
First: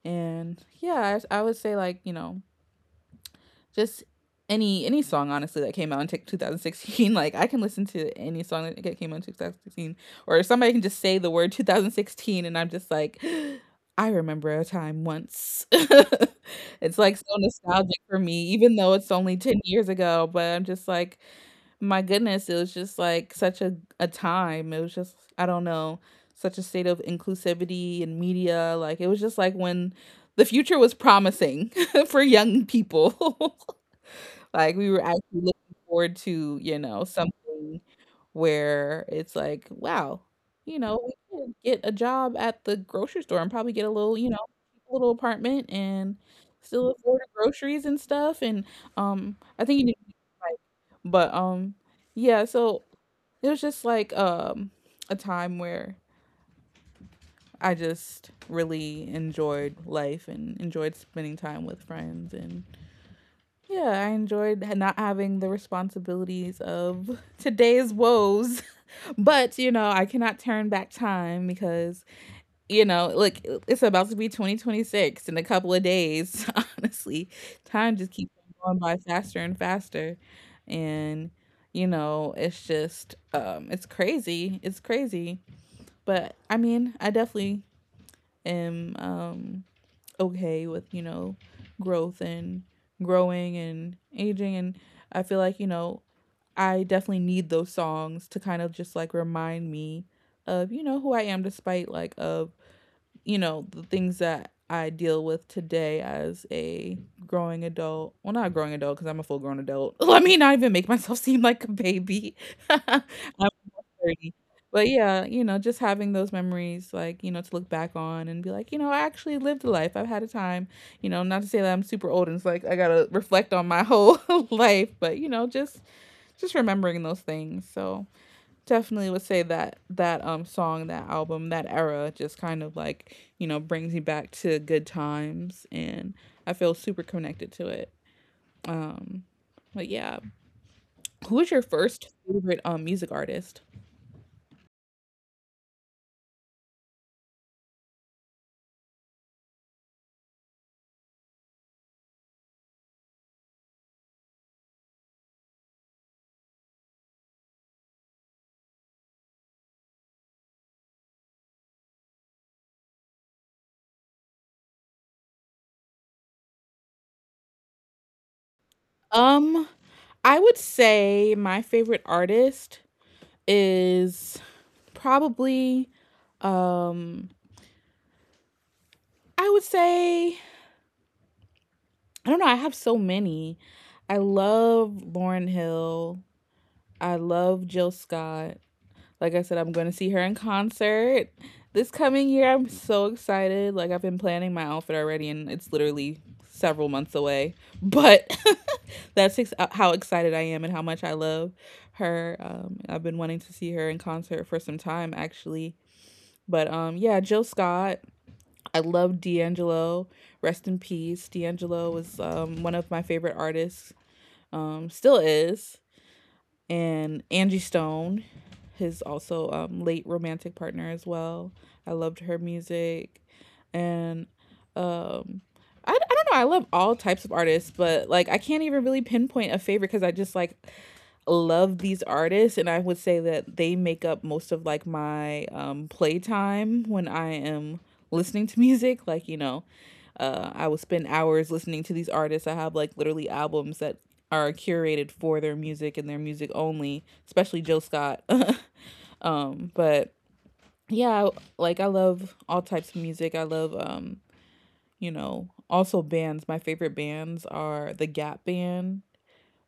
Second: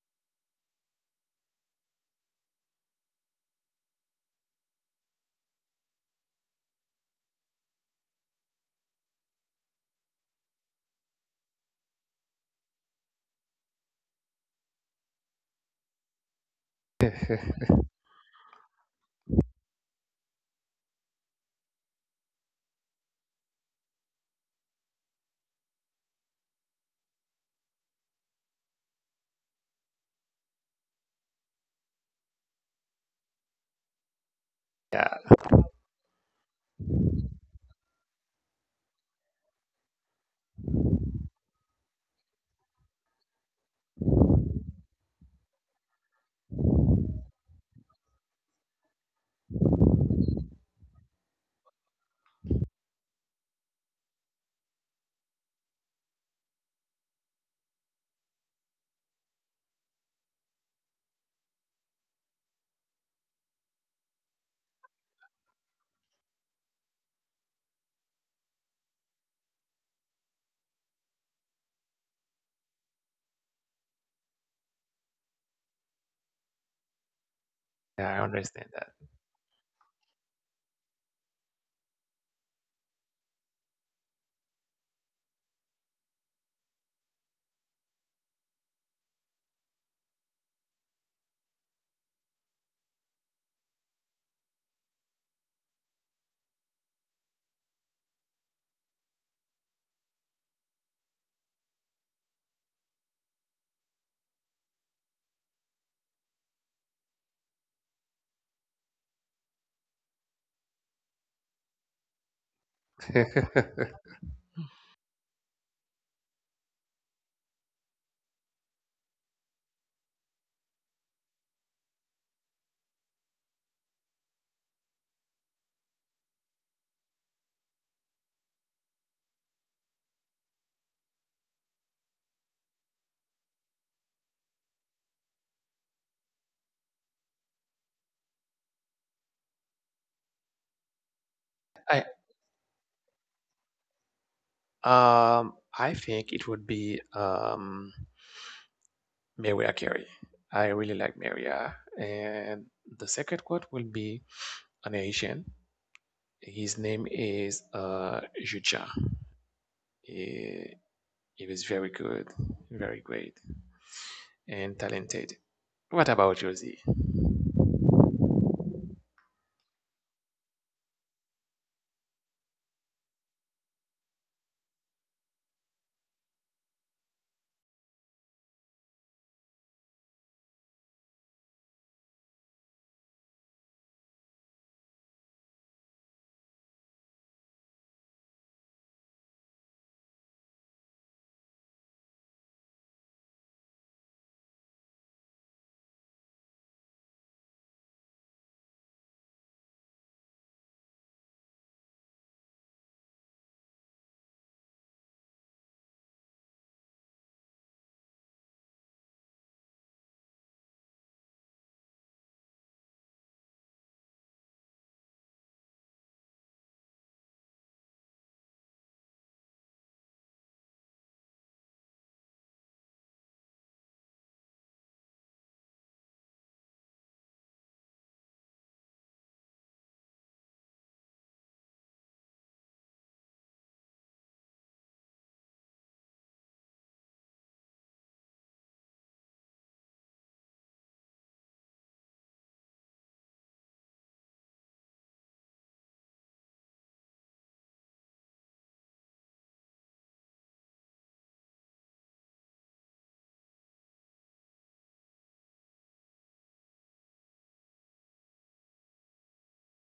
[SPEAKER 1] And yeah, I, I would say, like, you know, just any any song, honestly, that came out in twenty sixteen. Like I can listen to any song that came out in two thousand sixteen, or somebody can just say the word two thousand sixteen, and I'm just like, I remember a time once. It's like so nostalgic for me, even though it's only ten years ago, but I'm just like, my goodness, it was just like such a, a time. It was just, I don't know, such a state of inclusivity and media. Like it was just like when the future was promising for young people. Like, we were
[SPEAKER 2] yeah.
[SPEAKER 1] actually looking forward to, you know, something where it's like, "Wow, you know, we could get a job at the grocery store and probably get a little, you know, little apartment and still afford the groceries and stuff," and, um, I think you need to be like, but, um, yeah, so it was just like, um, a time where I just really enjoyed life and enjoyed spending time with friends, and yeah, I enjoyed not having the responsibilities of today's woes. But, you know, I cannot turn back time, because, you know, like it's about to be twenty twenty-six in a couple of days. Honestly, time
[SPEAKER 2] Yeah,
[SPEAKER 1] just
[SPEAKER 2] I
[SPEAKER 1] keeps
[SPEAKER 2] understand
[SPEAKER 1] on going
[SPEAKER 2] that.
[SPEAKER 1] by faster and faster. And, you know, it's just, um, it's crazy. It's crazy. But I mean, I definitely am, um, okay with, you know, growth and growing and aging, and I feel like, you know, I definitely need those songs to kind of just like remind me of, you know, who I am, despite like of, you know, the things that I deal with today as a growing adult. Well, not a growing adult, because I'm a full grown adult. Let me not even make myself seem like a baby. I'm thirty. But yeah, you know, just having those memories, like, you know, to look back on and be like, you know, I actually lived a life. I've had a time, you know, not to say that I'm super old and it's like I gotta reflect on my whole life, but you know, just just remembering those things. So definitely would say that that um song, that album, that era just kind of like, you know, brings me back to good times, and I feel super connected to it. Um but yeah. Who was your
[SPEAKER 2] I
[SPEAKER 1] first favorite, um music artist?
[SPEAKER 2] um I think it would be um Mariah Carey. I really like Maria. And the second quote will be an Asian. His name is uh Jucha. He, he was very good, very great, and talented. What about Josie?
[SPEAKER 1] Um, I would say my favorite artist is probably, um I would say, I don't know, I have so many. I love Lauren Hill. I love Jill Scott. Like I said, I'm going to see her in concert this coming year. I'm so excited. Like I've been planning my outfit already, and it's literally several months away. But that's ex- uh, how excited I am and how much I love her. Um, I've been wanting to see her in concert for some time, actually. But, um, yeah, Jill Scott. I love D'Angelo. Rest in peace. D'Angelo was, um, one of my favorite artists, um, still is. And Angie Stone, his also, um, late romantic partner as well. I loved her music. And, um, I, I don't know. I love all types of artists, but like I can't even really pinpoint a favorite, because I just like love these artists, and I would say that they make up most of like my um playtime when I am listening to music. Like, you know, uh I will spend hours listening to these artists. I have like literally albums that are curated for their music and their music only, especially Jill Scott. Um but yeah, like I love all types of music. I love, um you know, also bands. My favorite bands are the Gap Band,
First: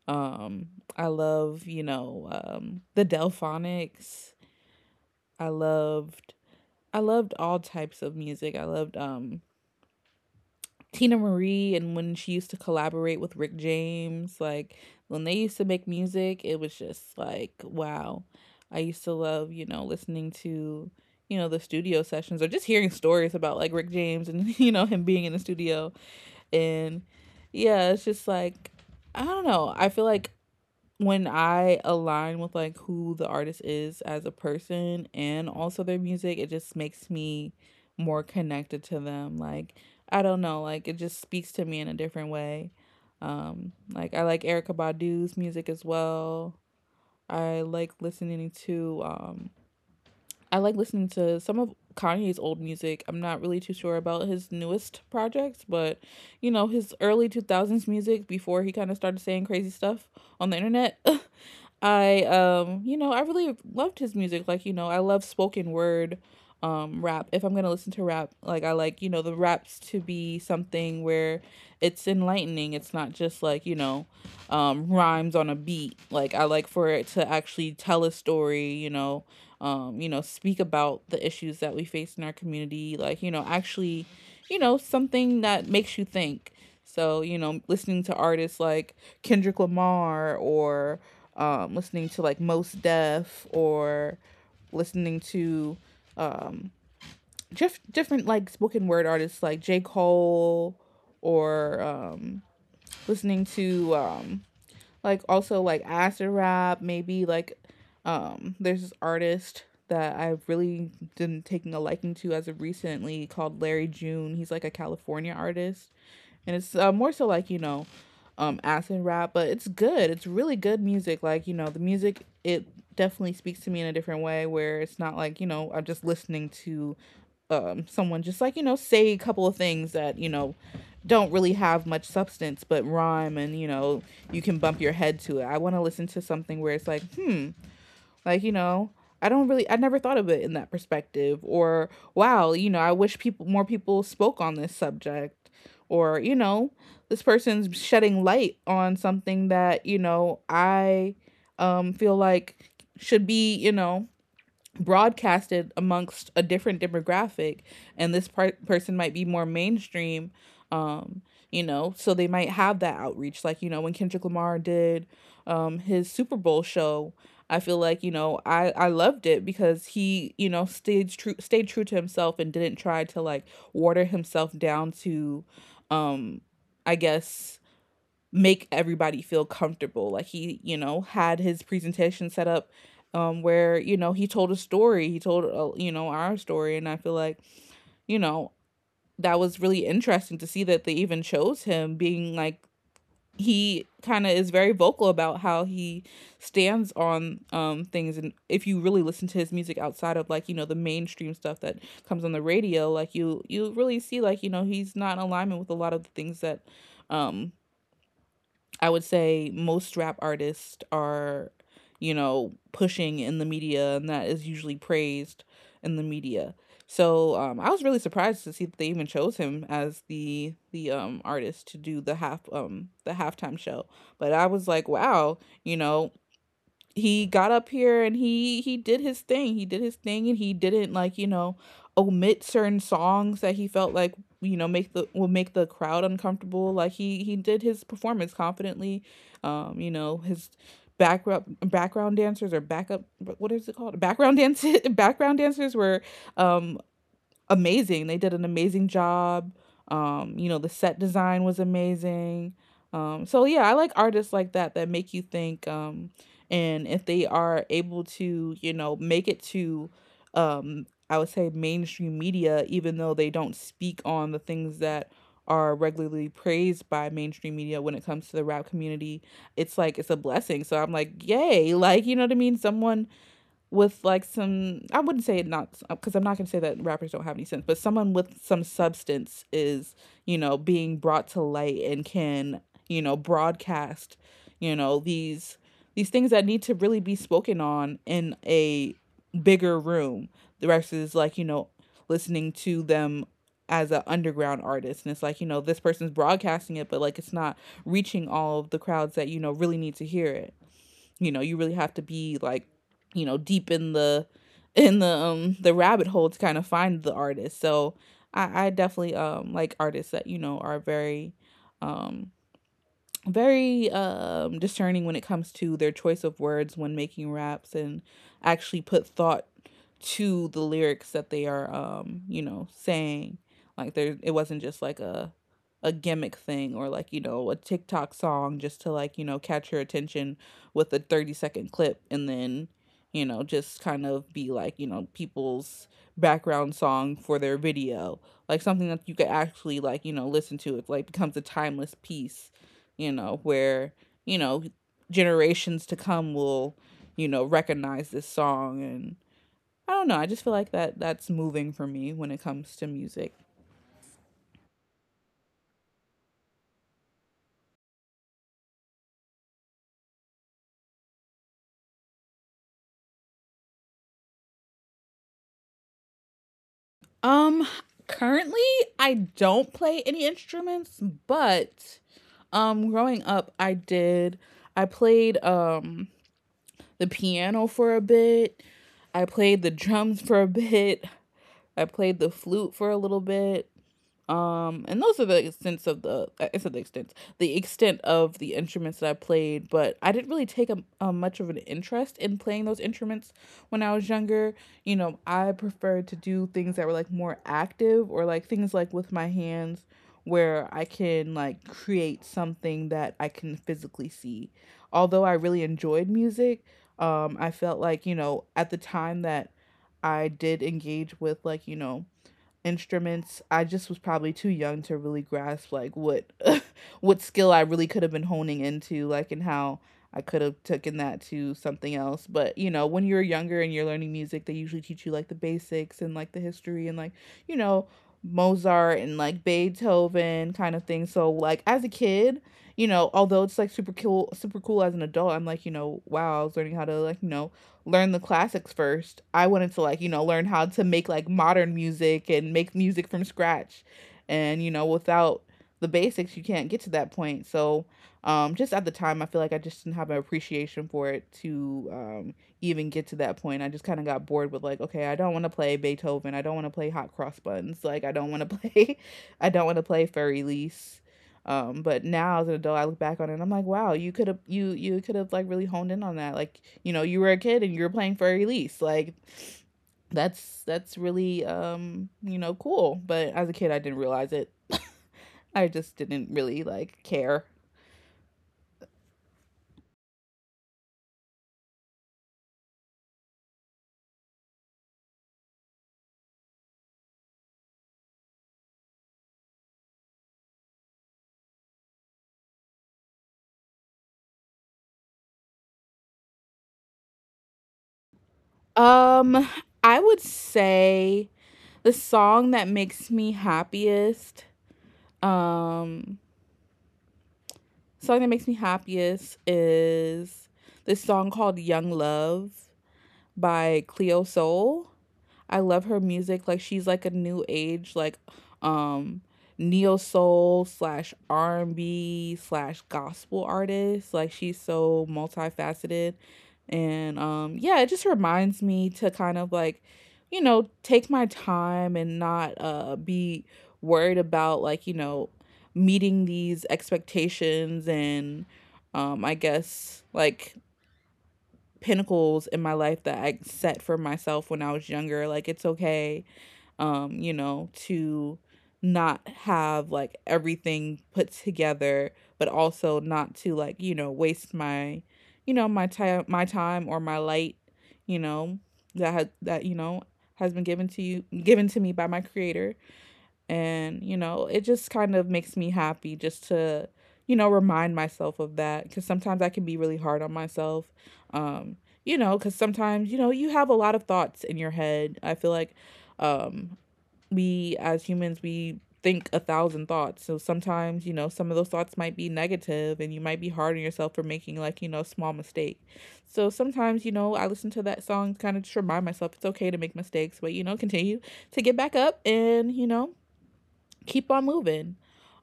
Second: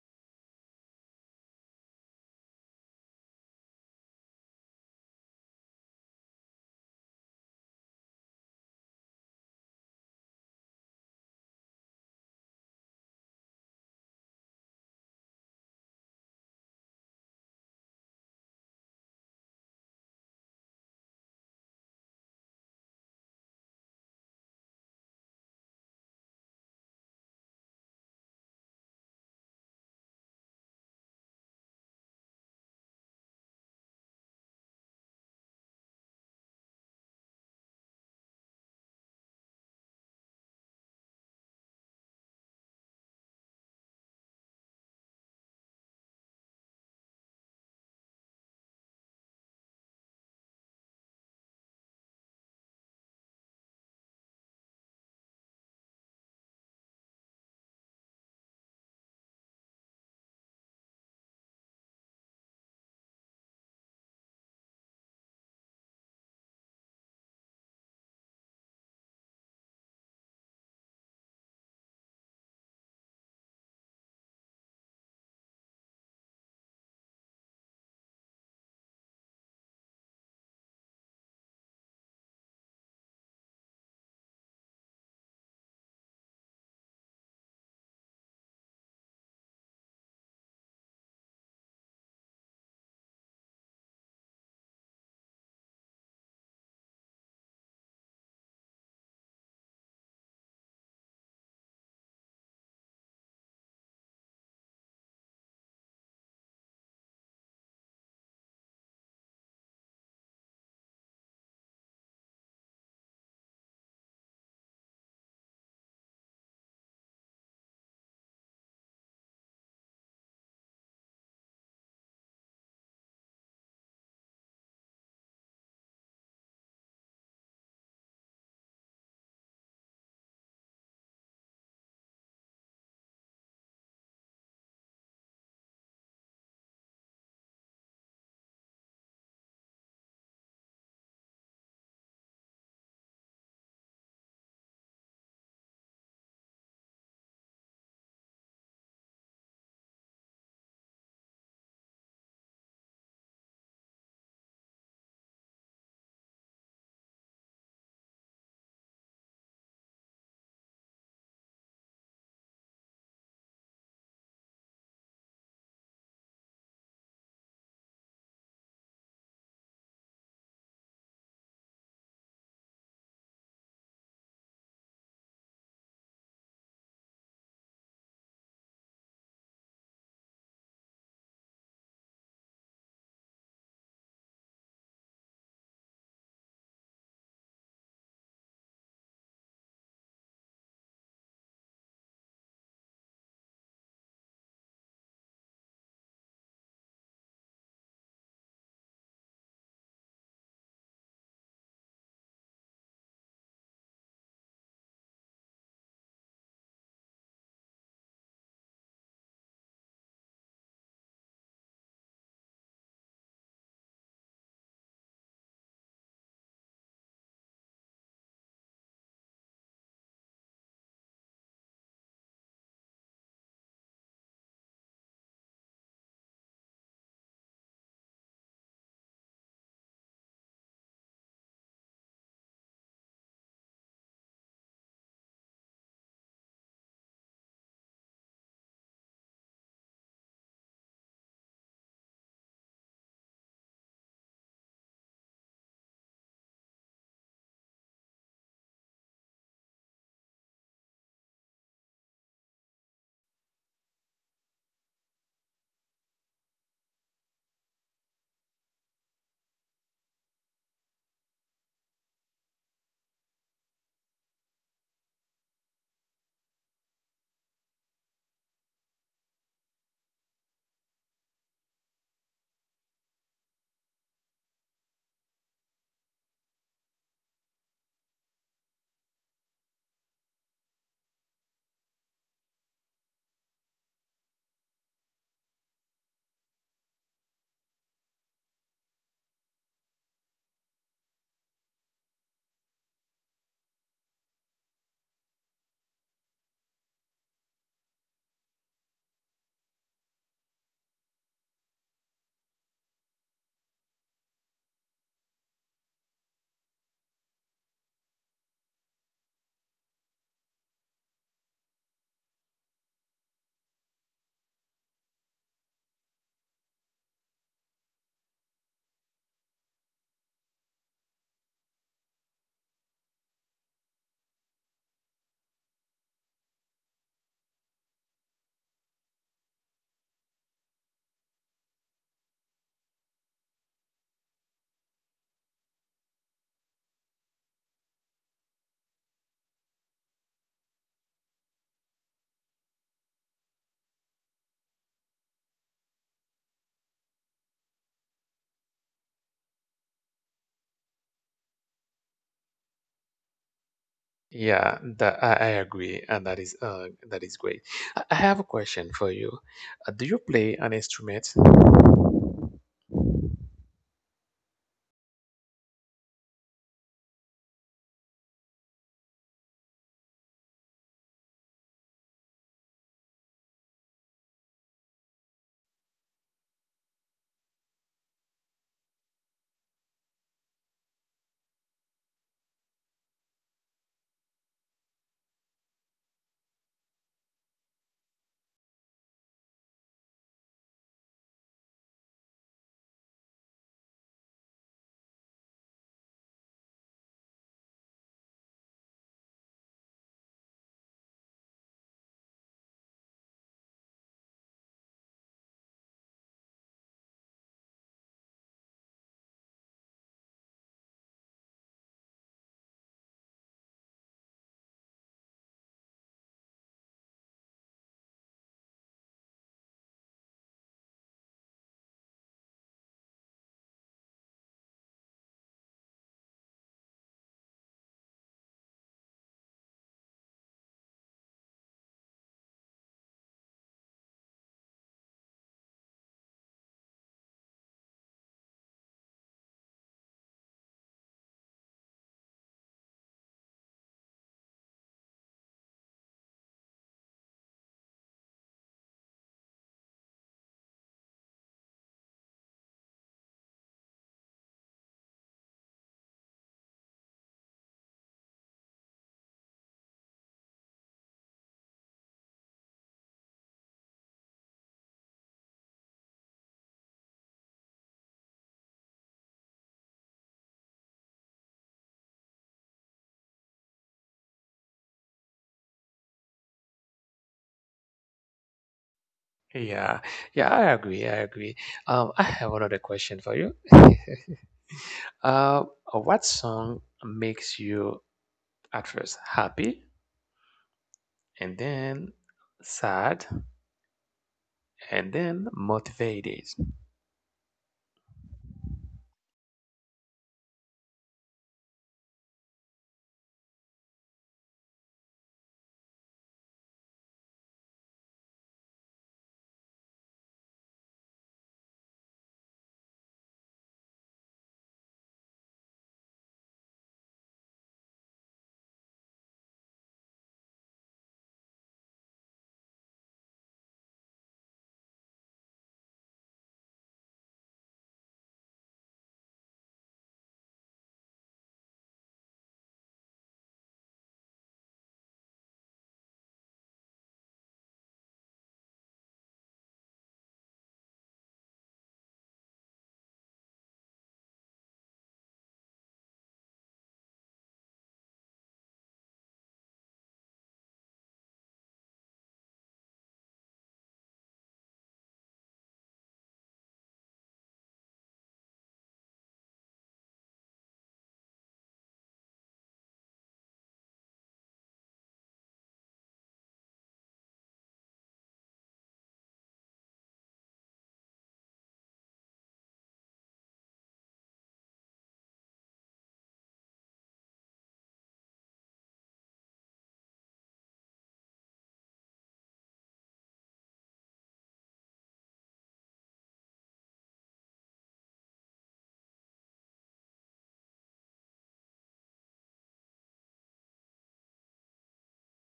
[SPEAKER 1] um, I love, you know, um, the Delphonics. I loved, I loved all types of music. I loved, um, Tina Marie, and when she used to collaborate with Rick James. Like when they used to make music, it was just like, wow. I used to love, you know, listening to, you know, the studio sessions, or just hearing stories about like Rick James and you know, him being in the studio, and yeah, it's just like, I don't know. I feel like when I align with like who the artist is as a person and also their music, it just makes me more connected to them. Like I don't know, like it just speaks to me in a different way. Um, like I like Erica Badu's music as well. I like listening to um I like listening to some of Kanye's old music. I'm not really too sure about his newest projects, but you know, his early two thousands music before he kind of started saying crazy stuff on the internet. I, um, you know, I really loved his music. Like, you know, I love spoken word um rap. If I'm going to listen to rap, like I like, you know, the raps to be something where it's enlightening. It's not just like, you know, um rhymes on a beat. Like I like for it to actually tell a story. You know, um, you know, speak about the issues that we face in our community, like, you know, actually, you know, something that makes you think. So, you know, listening to artists like Kendrick Lamar, or, um, listening to like Most Def, or listening to just different like spoken word artists like J. Cole or um, listening to um, like also like acid rap maybe like um there's this artist that I've really been taking a liking to as of recently called Larry June. He's like a California artist, and it's uh, more so like, you know, um acid rap, but it's good. It's really good music. Like, you know, the music, it definitely speaks to me in a different way where it's not like, you know, I'm just listening to um someone just like, you know, say a couple of things that, you know, don't really have much substance but rhyme, and you know, you can bump your head to it. I want to listen to something where it's like, hmm, like, you know, I don't really I never thought of it in that perspective, or wow, you know, I wish people more people spoke on this subject, or you know, this person's shedding light on something that, you know, I um feel like should be, you know, broadcasted amongst a different demographic. And this par- person might be more mainstream. um you know, so they might have that outreach, like, you know, when Kendrick Lamar did um his Super Bowl show, I feel like, you know, I I loved it because he, you know, stayed true stayed true to himself and didn't try to like water himself down to, um I guess, make everybody feel comfortable. Like he, you know, had his presentation set up um where, you know, he told a story. He told, uh, you know, our story, and I feel like, you know, that was really interesting to see that they even chose him, being like, he kind of is very vocal about how he stands on um things. And if you really listen to his music outside of like, you know, the mainstream stuff that comes on the radio, like you you really see, like, you know, he's not in alignment with a lot of the things that um I would say most rap artists are, you know, pushing in the media, and that is usually praised in the media. So um, I was really surprised to see that they even chose him as the the um, artist to do the half um, the halftime show. But I was like, wow, you know, he got up here and he he did his thing. He did his thing, and he didn't like, you know, omit certain songs that he felt like, you know, make the will make the crowd uncomfortable. Like he he did his performance confidently. Um, you know, his background background dancers, or backup, what is it called? Background dance, background dancers were um amazing. They did an amazing job. Um, you know, the set design was amazing. Um, so yeah, I like artists like that, that make you think. Um, and if they are able to, you know, make it to, um, I would say mainstream media, even though they don't speak on the things that are regularly praised by mainstream media when it comes to the rap community, it's like it's a blessing. So I'm like, yay! Like, you know what I mean? Someone with like some, I wouldn't say it, not because I'm not gonna say that rappers don't have any sense, but someone with some substance is, you know, being brought to light and can, you know, broadcast, you know, these these things that need to really be spoken on in a bigger room versus like, you know, listening to them as an underground artist, and it's like, you know, this person's broadcasting it, but like it's not reaching all of the crowds that, you know, really need to hear it. You know, you really have to be like, you know, deep in the in the um the rabbit hole to kind of find the artist. So i i definitely um like artists that, you know, are very um very um, discerning when it comes to their choice of words when making raps, and actually put thought to the lyrics that they are um, you know, saying. Like there, it wasn't just like a a gimmick thing, or like, you know, a TikTok song just to like, you know, catch your attention with a thirty second clip, and then, you know, just kind of be like, you know, people's background song for their video. Like something that you could actually like, you know, listen to, it like becomes a timeless piece, you know, where, you know, generations to come will, you know, recognize this song. And I don't know, I just feel like that that's moving for me when it comes to music.
[SPEAKER 2] Yeah, that I, I agree, and that is uh that is great. I I have a question for you. Uh, do you play an instrument?
[SPEAKER 1] Um Currently I don't play any instruments, but um growing up I did. I played um the piano for a bit. I played the drums for a bit. I played the flute for a little bit. Um, and those are the extents of the, I said the extent, the extent of the instruments that I played. But I didn't really take a, a much of an interest in playing those instruments when I was younger. You know, I preferred to do things that were like more active, or like things like with my hands where I can like create something that I can physically see. Although I really enjoyed music, um, I felt like, you know, at the time that I did engage with like, you know, instruments, I just was probably too young to really grasp like what what skill I really could have been honing into, like, and how I could have taken that to something else. But you know, when you're younger and you're learning music, they usually teach you like the basics and like the history, and like, you know, Mozart and like Beethoven kind of thing. So like as a kid, you know, although it's like super cool super cool, as an adult I'm like, you know, wow, I was learning how to like, you know, learn the classics first. I wanted to like, you know, learn how to make like modern music and make music from scratch. And, you know, without the basics, you can't get to that point. So, um, just at the time, I feel like I just didn't have an appreciation for it to um, even get to that point. I just kind of got bored with like, okay, I don't want to play Beethoven. I don't want to play Hot Cross Buns. Like, I don't want to play, I don't want to play Fur Elise. Um, but now as an adult, I look back on it and I'm like, wow, you could have, you you could have like really honed in on that. Like, you know, you were a kid and you were playing for a release. Like that's that's really um, you know, cool. But as a kid, I didn't realize it. I just didn't really like care.
[SPEAKER 2] Yeah, yeah, I agree, I agree. Um, I have another question for you. Uh, what song makes you at first happy and then sad and then motivated?
[SPEAKER 1] Um, I would say the song that makes me happiest, um, song that makes me happiest is this song called Young Love by Cleo Soul. I love her music. Like she's like a new age, like um neo soul slash R and B slash gospel artist. Like she's so multifaceted. And um yeah, it just reminds me to kind of like, you know, take my time and not uh be worried about like, you know, meeting these expectations and um I guess like pinnacles in my life that I set for myself when I was younger. Like it's okay, um, you know, to not have like everything put together, but also not to like, you know, waste my, you know, my time my time or my light, you know, that had, that, you know, has been given to you, given to me by my creator. And, you know, it just kind of makes me happy just to, you know, remind myself of that, because sometimes I can be really hard on myself. Um, you know, because sometimes, you know, you have a lot of thoughts in your head. I feel like um, we as humans, we think a thousand thoughts. So sometimes, you know, some of those thoughts might be negative, and you might be hard on yourself for making like, you know, a small mistake. So sometimes, you know, I listen to that song kind of just remind myself it's okay to make mistakes, but you know, continue to get back up and, you know, keep on moving.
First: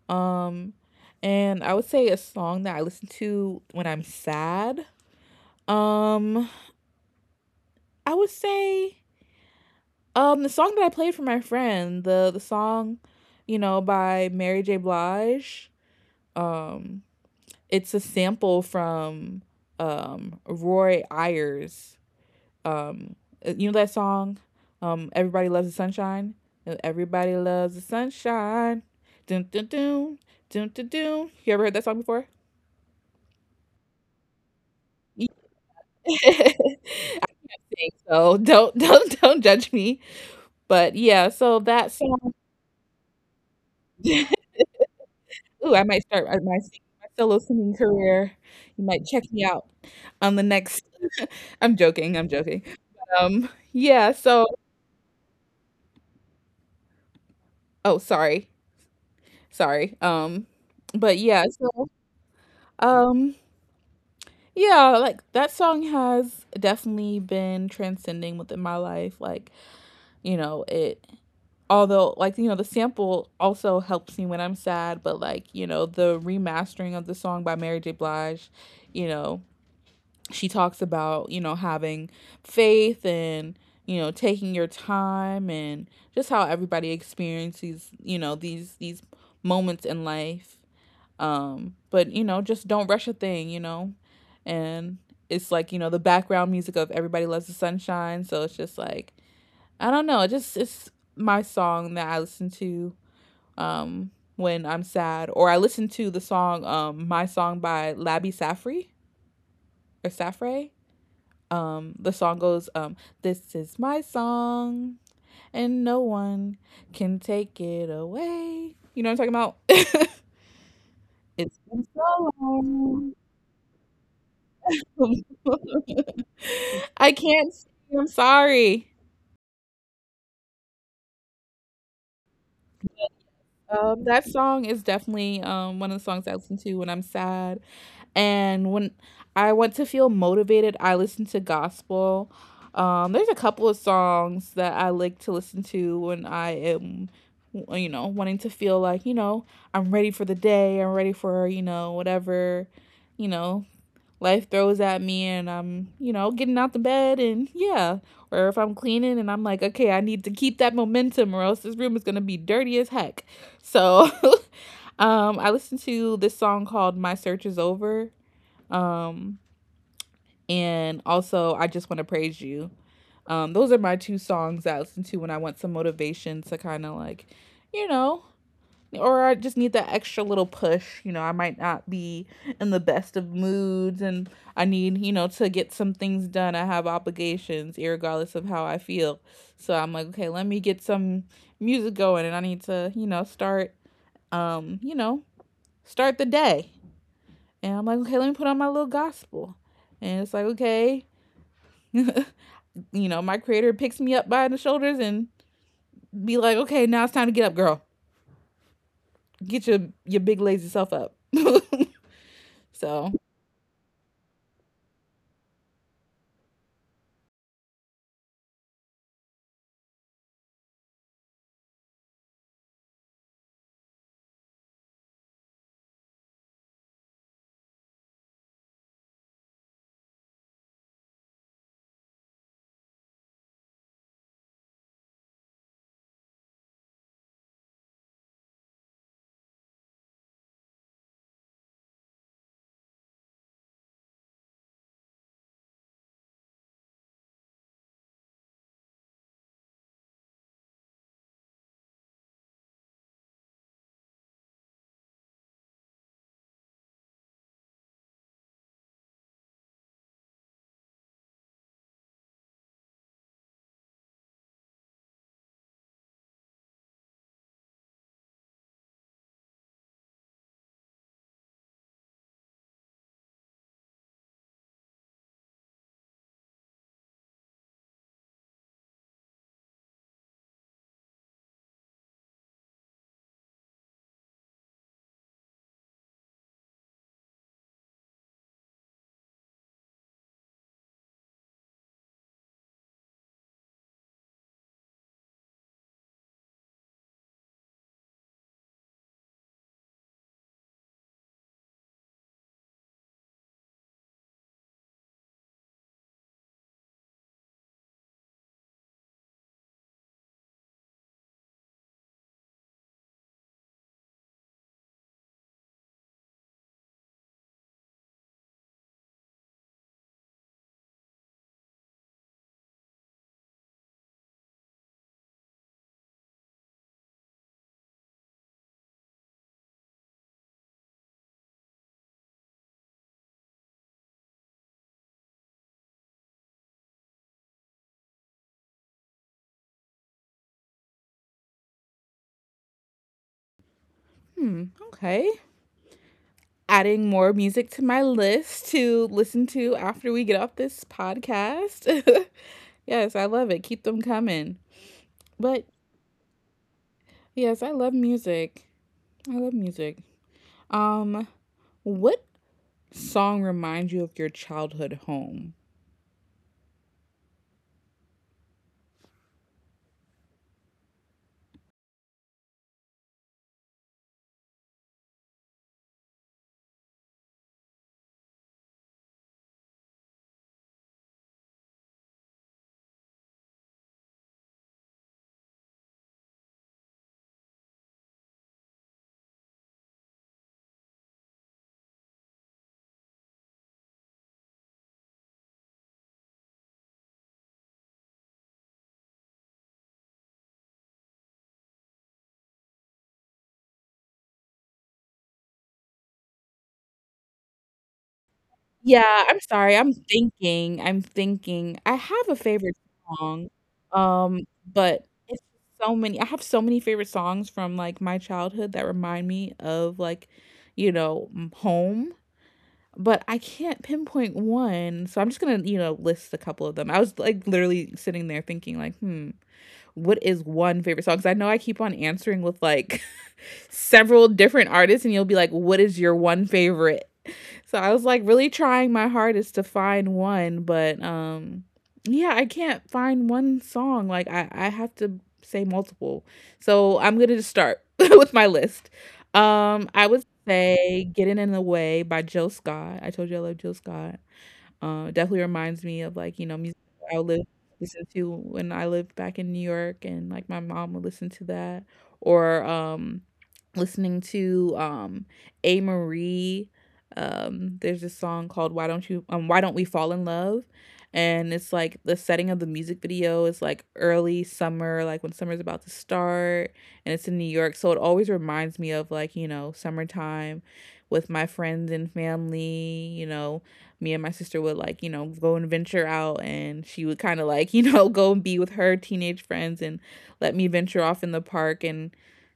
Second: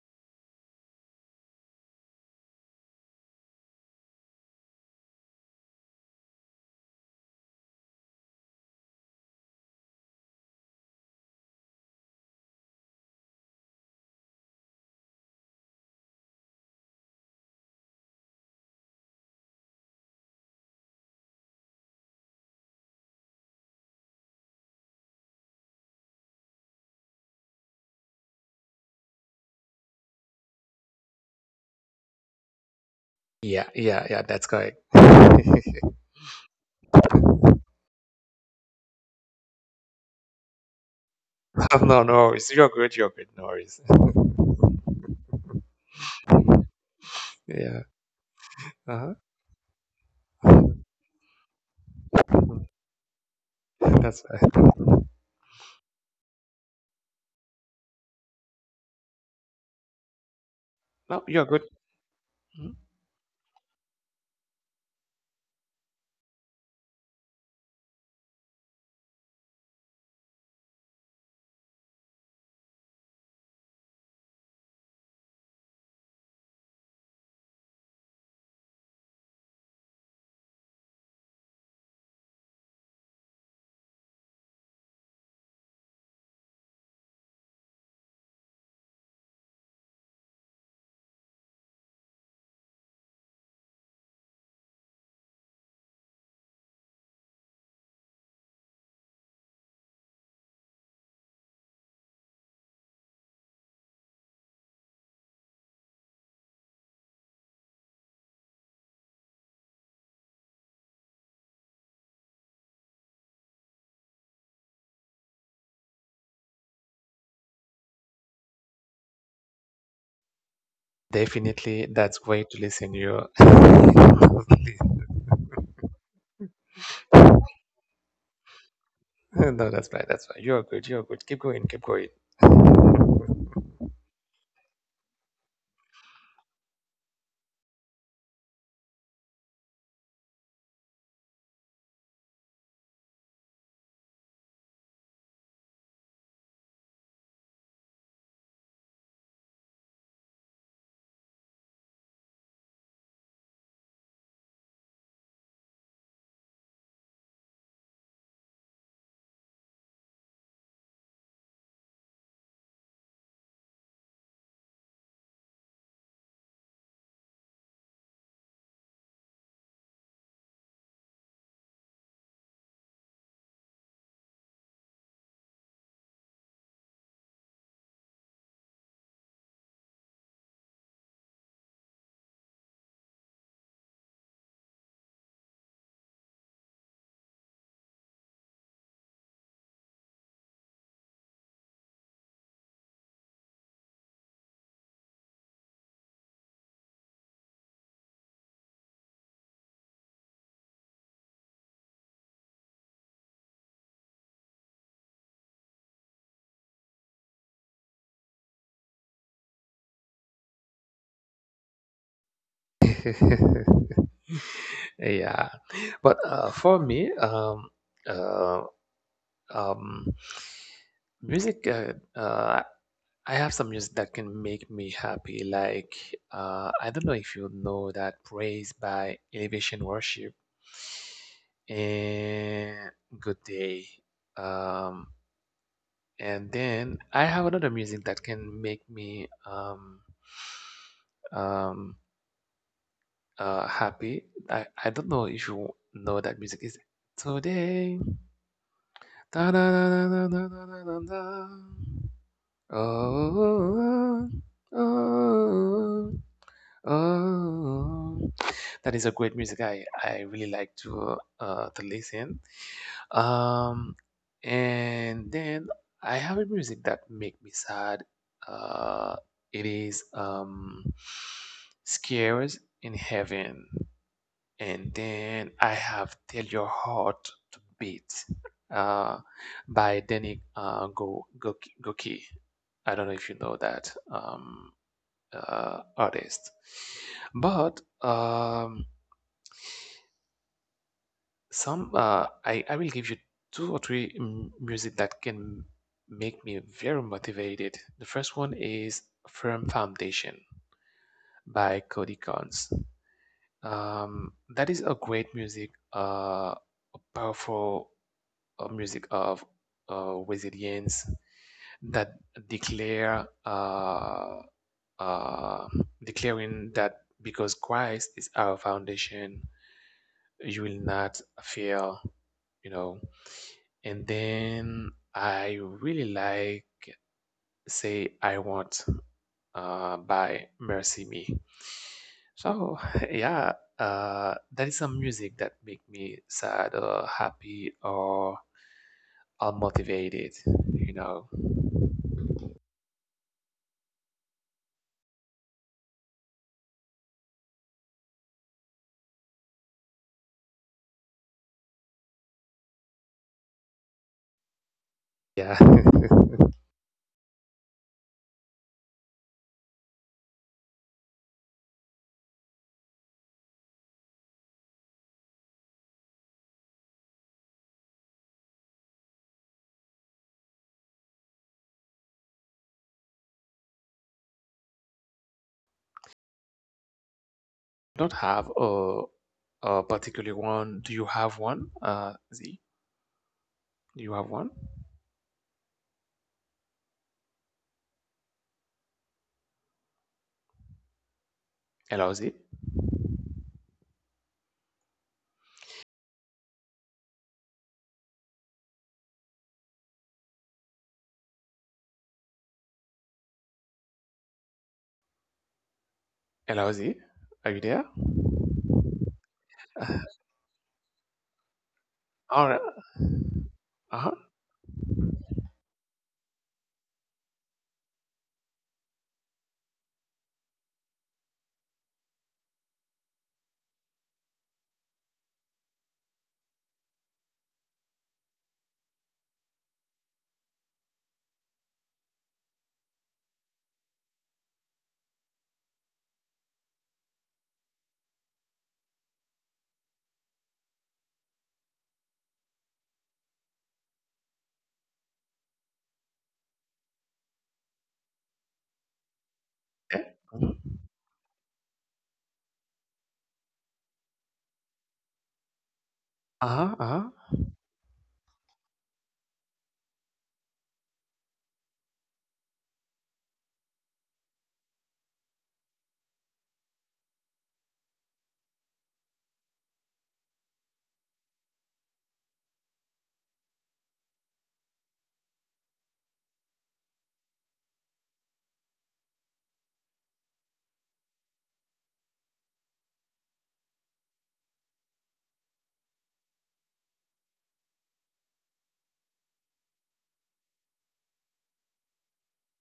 [SPEAKER 1] Um, and I would say a song that I listen to when I'm sad. Um, I would say um the song that I played for my friend, the the song, you know, by Mary J. Blige. Um, it's a sample from um Roy Ayers. Um, you know that song, um, Everybody Loves the Sunshine. Everybody loves the sunshine. Dun dun dun dun dun dun. You ever heard that song before?
[SPEAKER 2] Yeah, yeah, yeah, that's correct.
[SPEAKER 1] I think so. Don't don't don't judge me. But yeah, so that
[SPEAKER 2] No, no
[SPEAKER 1] song.
[SPEAKER 2] worries. You're good, you're good, no worries.
[SPEAKER 1] Ooh, I might start my my solo singing
[SPEAKER 2] Yeah,
[SPEAKER 1] career. You might check
[SPEAKER 2] uh-huh.
[SPEAKER 1] me out on the next I'm joking, I'm joking. Um, yeah, so
[SPEAKER 2] That's fine.
[SPEAKER 1] oh, sorry. Sorry. Um, but yeah,
[SPEAKER 2] No, you're
[SPEAKER 1] so,
[SPEAKER 2] good.
[SPEAKER 1] um, yeah, like that song has definitely been transcending within my life. Like, you know, it although like you know the sample also helps me when I'm sad, but like you know the remastering of the song by Mary J. Blige. you know she talks about you know having faith, and you know taking your time, and just how everybody experiences, you know these these moments in life. Um but you know just don't rush a thing, you know and it's like you know the background music of Everybody Loves the Sunshine. So it's just like, I don't know. It just it's my song that I listen to um when I'm sad, or I listen to the song, um My Song by Labi Safri or Safre. Um, the song goes, um "This is my song and no one can take it away." You know what I'm talking about? It's been
[SPEAKER 2] Definitely, that's
[SPEAKER 1] so
[SPEAKER 2] great to listen
[SPEAKER 1] long.
[SPEAKER 2] to you.
[SPEAKER 1] I can't. Sing, I'm sorry.
[SPEAKER 2] No, that's right. That's right. You're good. You're good. Keep going. Keep going.
[SPEAKER 1] Um, that song is definitely um, one of the songs I listen to when I'm sad. And when I want to feel motivated, I listen to gospel. Um, there's a couple of songs that I like to listen to when I am, you know, wanting to feel like, you know, I'm ready for the day, I'm ready for, you know, whatever, you know, life throws at me, and I'm, you know, getting out the bed, and yeah. Or if I'm cleaning and I'm like, okay, I need to keep that momentum, or else this room is gonna be dirty as heck. So, um I listened to this song called My Search Is Over, um, and also, I Just Want to Praise You. Um, those are my two songs that I listen to when I want some motivation to kind of like, you know, or I just need that extra little push. You know, I might not be in the best of moods, and I need, you know, to get some things done. I have obligations, regardless of how I feel. So I'm like, okay, let me get some music going, and I need to, you know, start, um, you know, start the day. And I'm like, okay, let me put on my little gospel. And it's like, okay, you know, my creator picks me up by the shoulders and be like, okay, now it's time to get up, girl. Get your your big lazy self up. So,
[SPEAKER 2] Yeah. But uh, for me, um, uh, um, music, uh, uh, I have some music that can make me happy. Like, uh, I don't know if you know that, Praise by Elevation Worship and Good Day. Um, And then I have another music that can make me um, um, uh, happy. I, I don't know if you know that music is today. Da da da da da da da da da. Oh, oh, oh, oh. That is a great music. I, I really like to uh, to listen. Um, and then I have a music that make me sad. Uh, it is, um, Scares in Heaven. And then I have Tell Your Heart to Beat uh, by Danny uh, Go Goki. Goki. I don't know if you know that um, uh, artist, but um, some uh, I I will give you two or three m- music that can make me very motivated. The first one is Firm Foundation by Cody Cons. Um, that is a great music, uh, a powerful uh, music of uh, resilience that declare uh, uh, declaring that because Christ is our foundation, you will not fail. You know, and then I really like Say I Want uh, by Mercy Me. So yeah, uh, that is some music that make me sad or happy or all motivated, you know.
[SPEAKER 1] hmm, okay. Adding more music to my list to listen to after we get off this podcast. Yes, I love it. Keep them coming.
[SPEAKER 2] Yeah.
[SPEAKER 1] But yes, I love music. I love music. Um, what song reminds you of your childhood home?
[SPEAKER 2] Don't have a a particular one. Do you have one? Uh, Z, do you have one? Hello, Z. Hello, Z. Are you there?
[SPEAKER 1] Yeah, I'm sorry, I'm thinking, I'm thinking. I have a
[SPEAKER 2] Uh, all right.
[SPEAKER 1] favorite song,
[SPEAKER 2] Uh-huh.
[SPEAKER 1] um, but it's so many I have so many favorite songs from, like, my childhood that remind me of, like, you know, m home, but I can't pinpoint one, so I'm just gonna, you know, list a couple of them. I was, like, literally sitting there thinking like, "Hmm, what is one favorite song?" 'Cause I know I keep on answering with, like, several different artists, and you'll be like, "What is your one favorite?" So I was like really trying my hardest to find one, but um yeah, I can't find one song. Like I I have to say multiple. So I'm going to just start with my list. Um
[SPEAKER 2] Yeah.
[SPEAKER 1] I would
[SPEAKER 2] Mhm.
[SPEAKER 1] say Getting in the Way by Jill Scott. I told you I love Jill Scott. Uh, definitely reminds me of like you know
[SPEAKER 2] Uh-huh.
[SPEAKER 1] music
[SPEAKER 2] Uh-huh.
[SPEAKER 1] I would live, listen to when I lived back in New York, and like my mom would listen to that, or um, listening to um, A Marie. Um, there's this song called "Why Don't You?" Um, "Why Don't We Fall in Love?" And it's like the setting of the music video is like early summer, like when summer's about to start, and it's in New York, so it always reminds me of like you know summertime with my friends and family, you know, me and my sister would like you know go and venture out, and she would kind of like you know go and be with her teenage friends, and let me venture off in the park. And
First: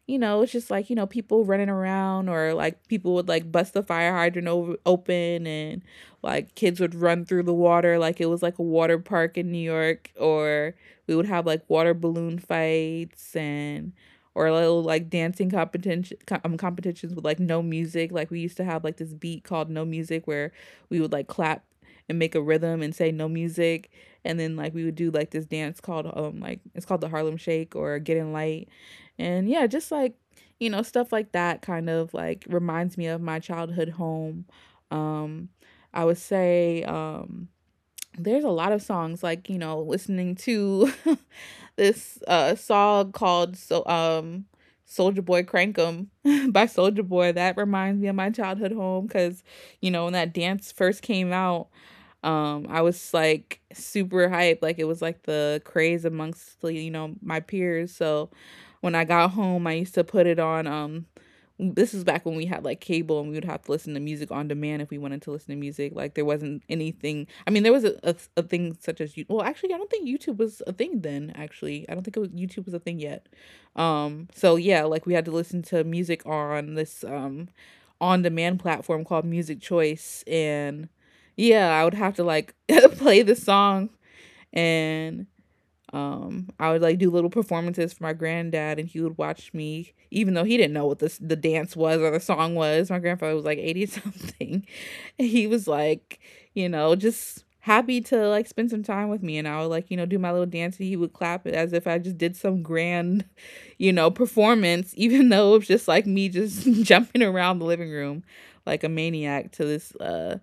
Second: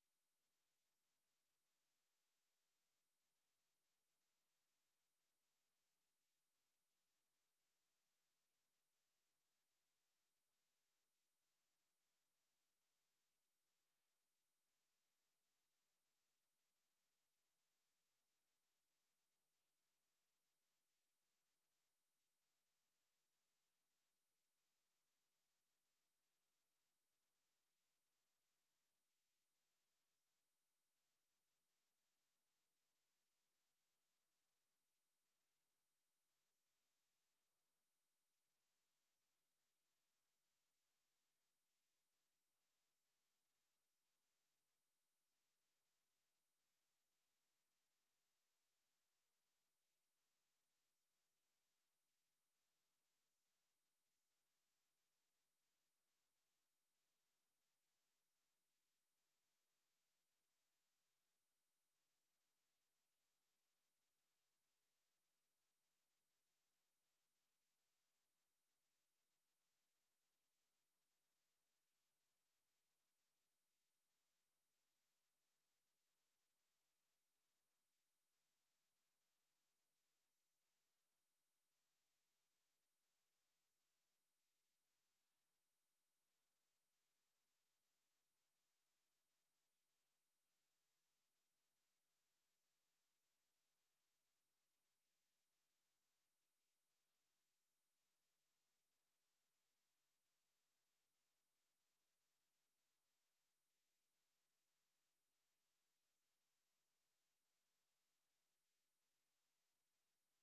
[SPEAKER 1] you know it's just like you know people running around, or like people would like bust the fire hydrant over, open, and like kids would run through the water like it was like a water park in New York. Or we would have like water balloon fights, and or little like dancing competition um, competitions with like no music. Like we used to have like this beat called no music, where we would like clap and make a rhythm and say no music, and then like we would do like this dance called um like it's called the Harlem Shake or Get in Light. And yeah, just like you know stuff like that kind of like reminds me of my childhood home. um I would say um there's a lot of songs like you know listening to this uh song called so um Soldier Boy Crankum by Soldier Boy, that reminds me of my childhood home, because you know when that dance first came out, um I was like super hyped. Like it was like the craze amongst the, you know my peers. So when I got home, I used to put it on. um this is back when we had like cable, and we would have to listen to music on demand if we wanted to listen to music. Like there wasn't anything. I mean, there was a, a, a thing such as you. Well, actually, I don't think YouTube was a thing then. Actually, I don't think it was, YouTube was a thing yet. Um, so yeah, like we had to listen to music on this um on demand platform called Music Choice. And yeah, I would have to like play the song, and um I would like do little performances for my granddad, and he would watch me even though he didn't know what this the dance was or the song was. My grandfather was like eighty something, and he was like you know just happy to like spend some time with me. And I would like you know do my little dance, and he would clap it as if I just did some grand you know performance. Even though it's just like me just jumping around the living room like a maniac to this uh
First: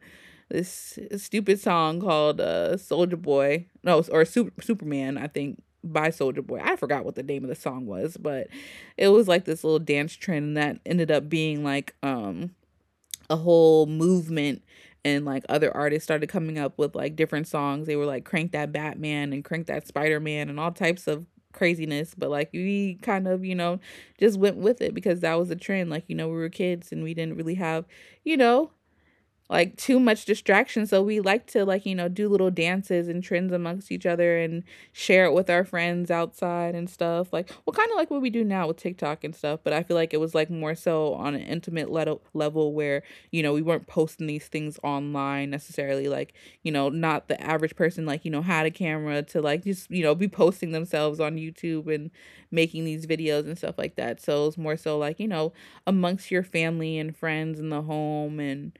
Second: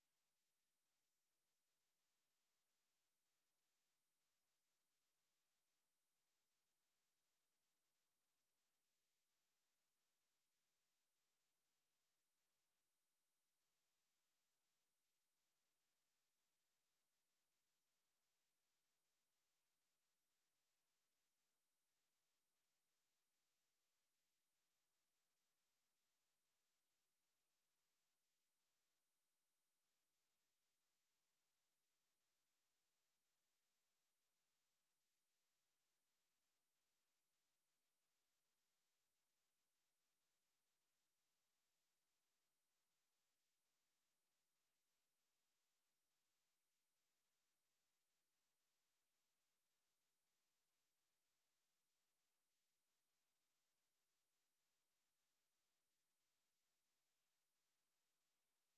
[SPEAKER 1] this stupid song called uh, Soldier Boy, no, or Super, Superman, I think, by Soldier Boy. I forgot what the name of the song was, but it was like this little dance trend that ended up being like um, a whole movement. And like other artists started coming up with like different songs. They were like Crank That Batman and Crank That Spider Man and all types of craziness. But like we kind of, you know, just went with it because that was a trend. Like, you know, we were kids and we didn't really have, you know, like too much distraction. So we like to like you know do little dances and trends amongst each other, and share it with our friends outside and stuff, like well kind of like what we do now with TikTok and stuff. But I feel like it was like more so on an intimate level level where you know we weren't posting these things online necessarily, like you know not the average person like you know had a camera to like just you know be posting themselves on YouTube and making these videos and stuff like that. So it's more so like you know amongst your family and friends in the home, and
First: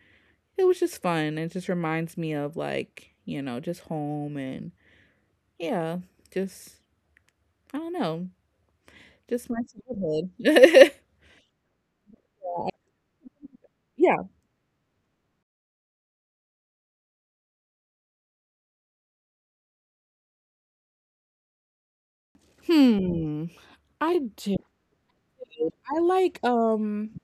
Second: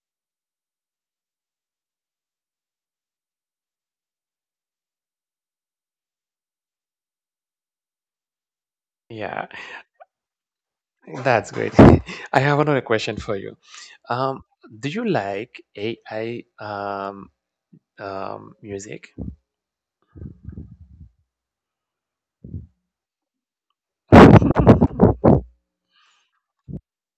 [SPEAKER 1] it was just fun. It just reminds me of like, you know, just home and yeah, just I don't know,
[SPEAKER 2] Yeah,
[SPEAKER 1] just my childhood. Yeah.
[SPEAKER 2] that's great. I have another question for you.
[SPEAKER 1] Yeah.
[SPEAKER 2] Um, do you like A I um um music?
[SPEAKER 1] Hmm. I do. I like um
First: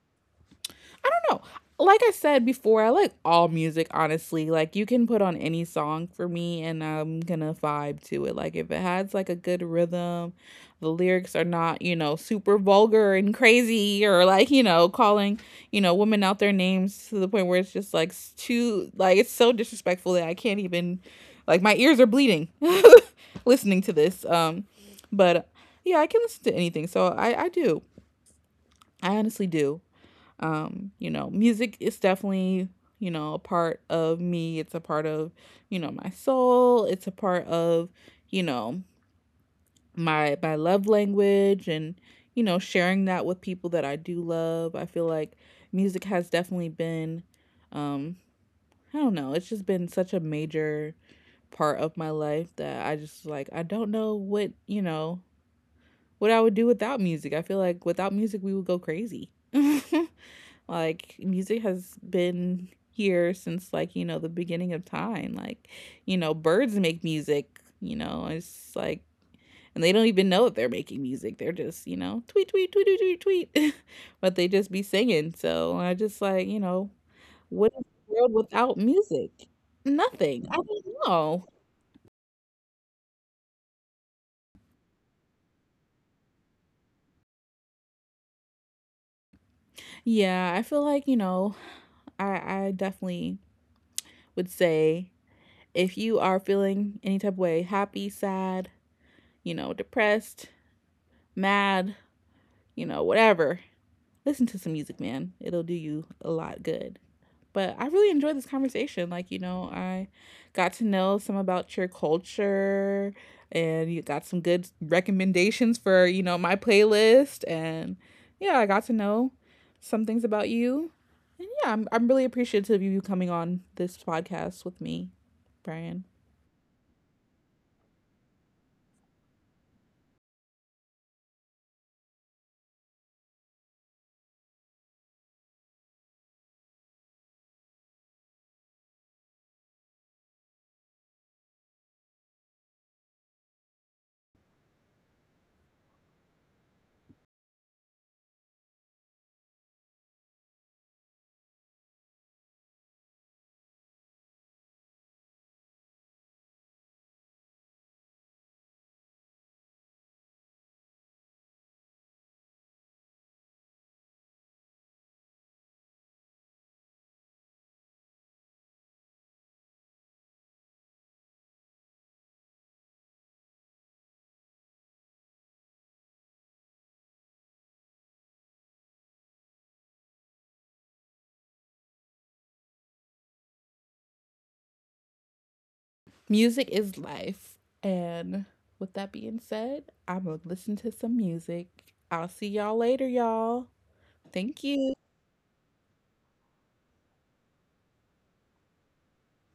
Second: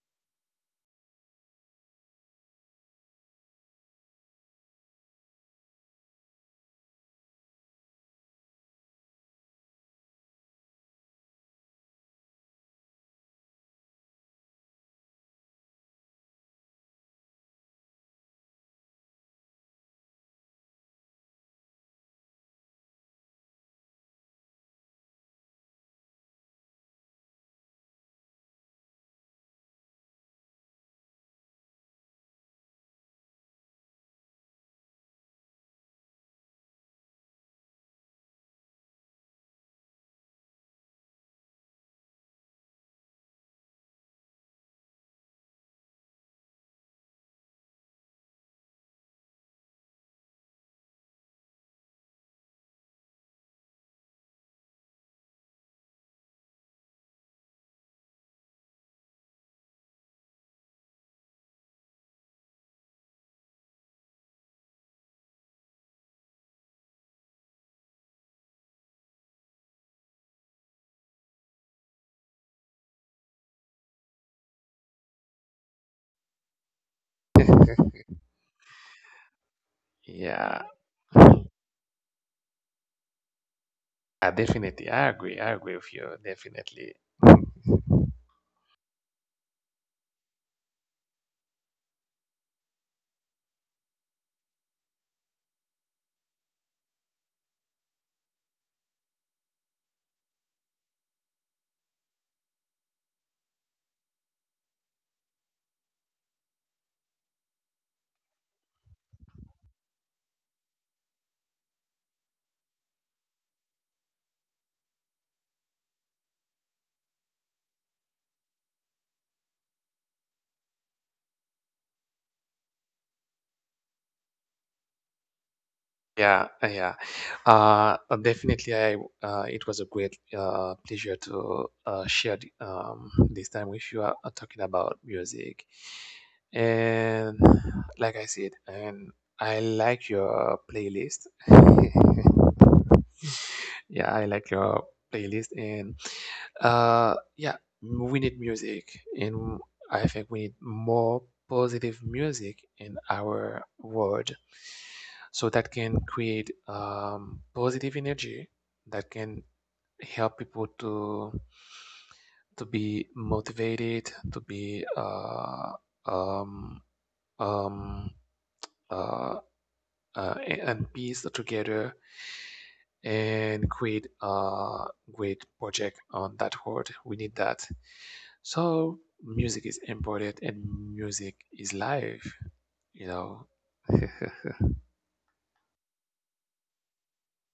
[SPEAKER 1] I don't know. Like I said before, I like all music, honestly. Like you can put on any song for me and I'm gonna vibe to it. Like if it has like a good rhythm, the lyrics are not, you know, super vulgar and crazy, or like, you know, calling, you know, women out their names to the point where it's just like too like it's so disrespectful that I can't even like my ears are bleeding listening to this. Um but yeah, I can listen to anything. So I I do. I honestly do. um you know music is definitely you know a part of me, it's a part of you know my soul, it's a part of you know my my love language. And you know sharing that with people that I do love, I feel like music has definitely been um I don't know, it's just been such a major part of my life that I just like I don't know what you know what I would do without music. I feel like without music we would go crazy. Like, music has been here since, like, you know, the beginning of time. Like, you know, birds make music, you know, it's like, and they don't even know that they're making music. They're just, you know, tweet, tweet, tweet, tweet, tweet, tweet. But they just be singing. So I just like, you know, what is the world without music? Nothing.
[SPEAKER 2] Yeah.
[SPEAKER 1] I don't know.
[SPEAKER 2] I definitely. I agree. I agree with you. Definitely.
[SPEAKER 1] Yeah, I feel like, you know, I, I definitely would say if you are feeling any type of way, happy, sad, you know, depressed, mad, you know, whatever. Listen to some music, man. It'll do you a lot good. But I really enjoyed this conversation. Like, you know, I got to know some about your culture, and you got some good recommendations for, you know, my playlist. And yeah, I got to know some things about you. And yeah, I'm, I'm really appreciative of you coming on this podcast with me, Brian.
[SPEAKER 2] Yeah, uh, yeah. Uh, uh, definitely, I uh, it was a great uh, pleasure to uh, share th- um, this time with you uh, uh, talking about music. And like I said, and I like your playlist. Yeah, I like your playlist, and uh yeah, we need music, and I think we need more positive music in our world, so that can create um positive energy that can help people to to be motivated, to be uh um um uh uh, and piece together and create a great project on that word. We need that. So music is important, and music is life, you know.
[SPEAKER 1] Music is life. And with that being said, I'm going to listen to some music. I'll see y'all later, y'all. Thank you.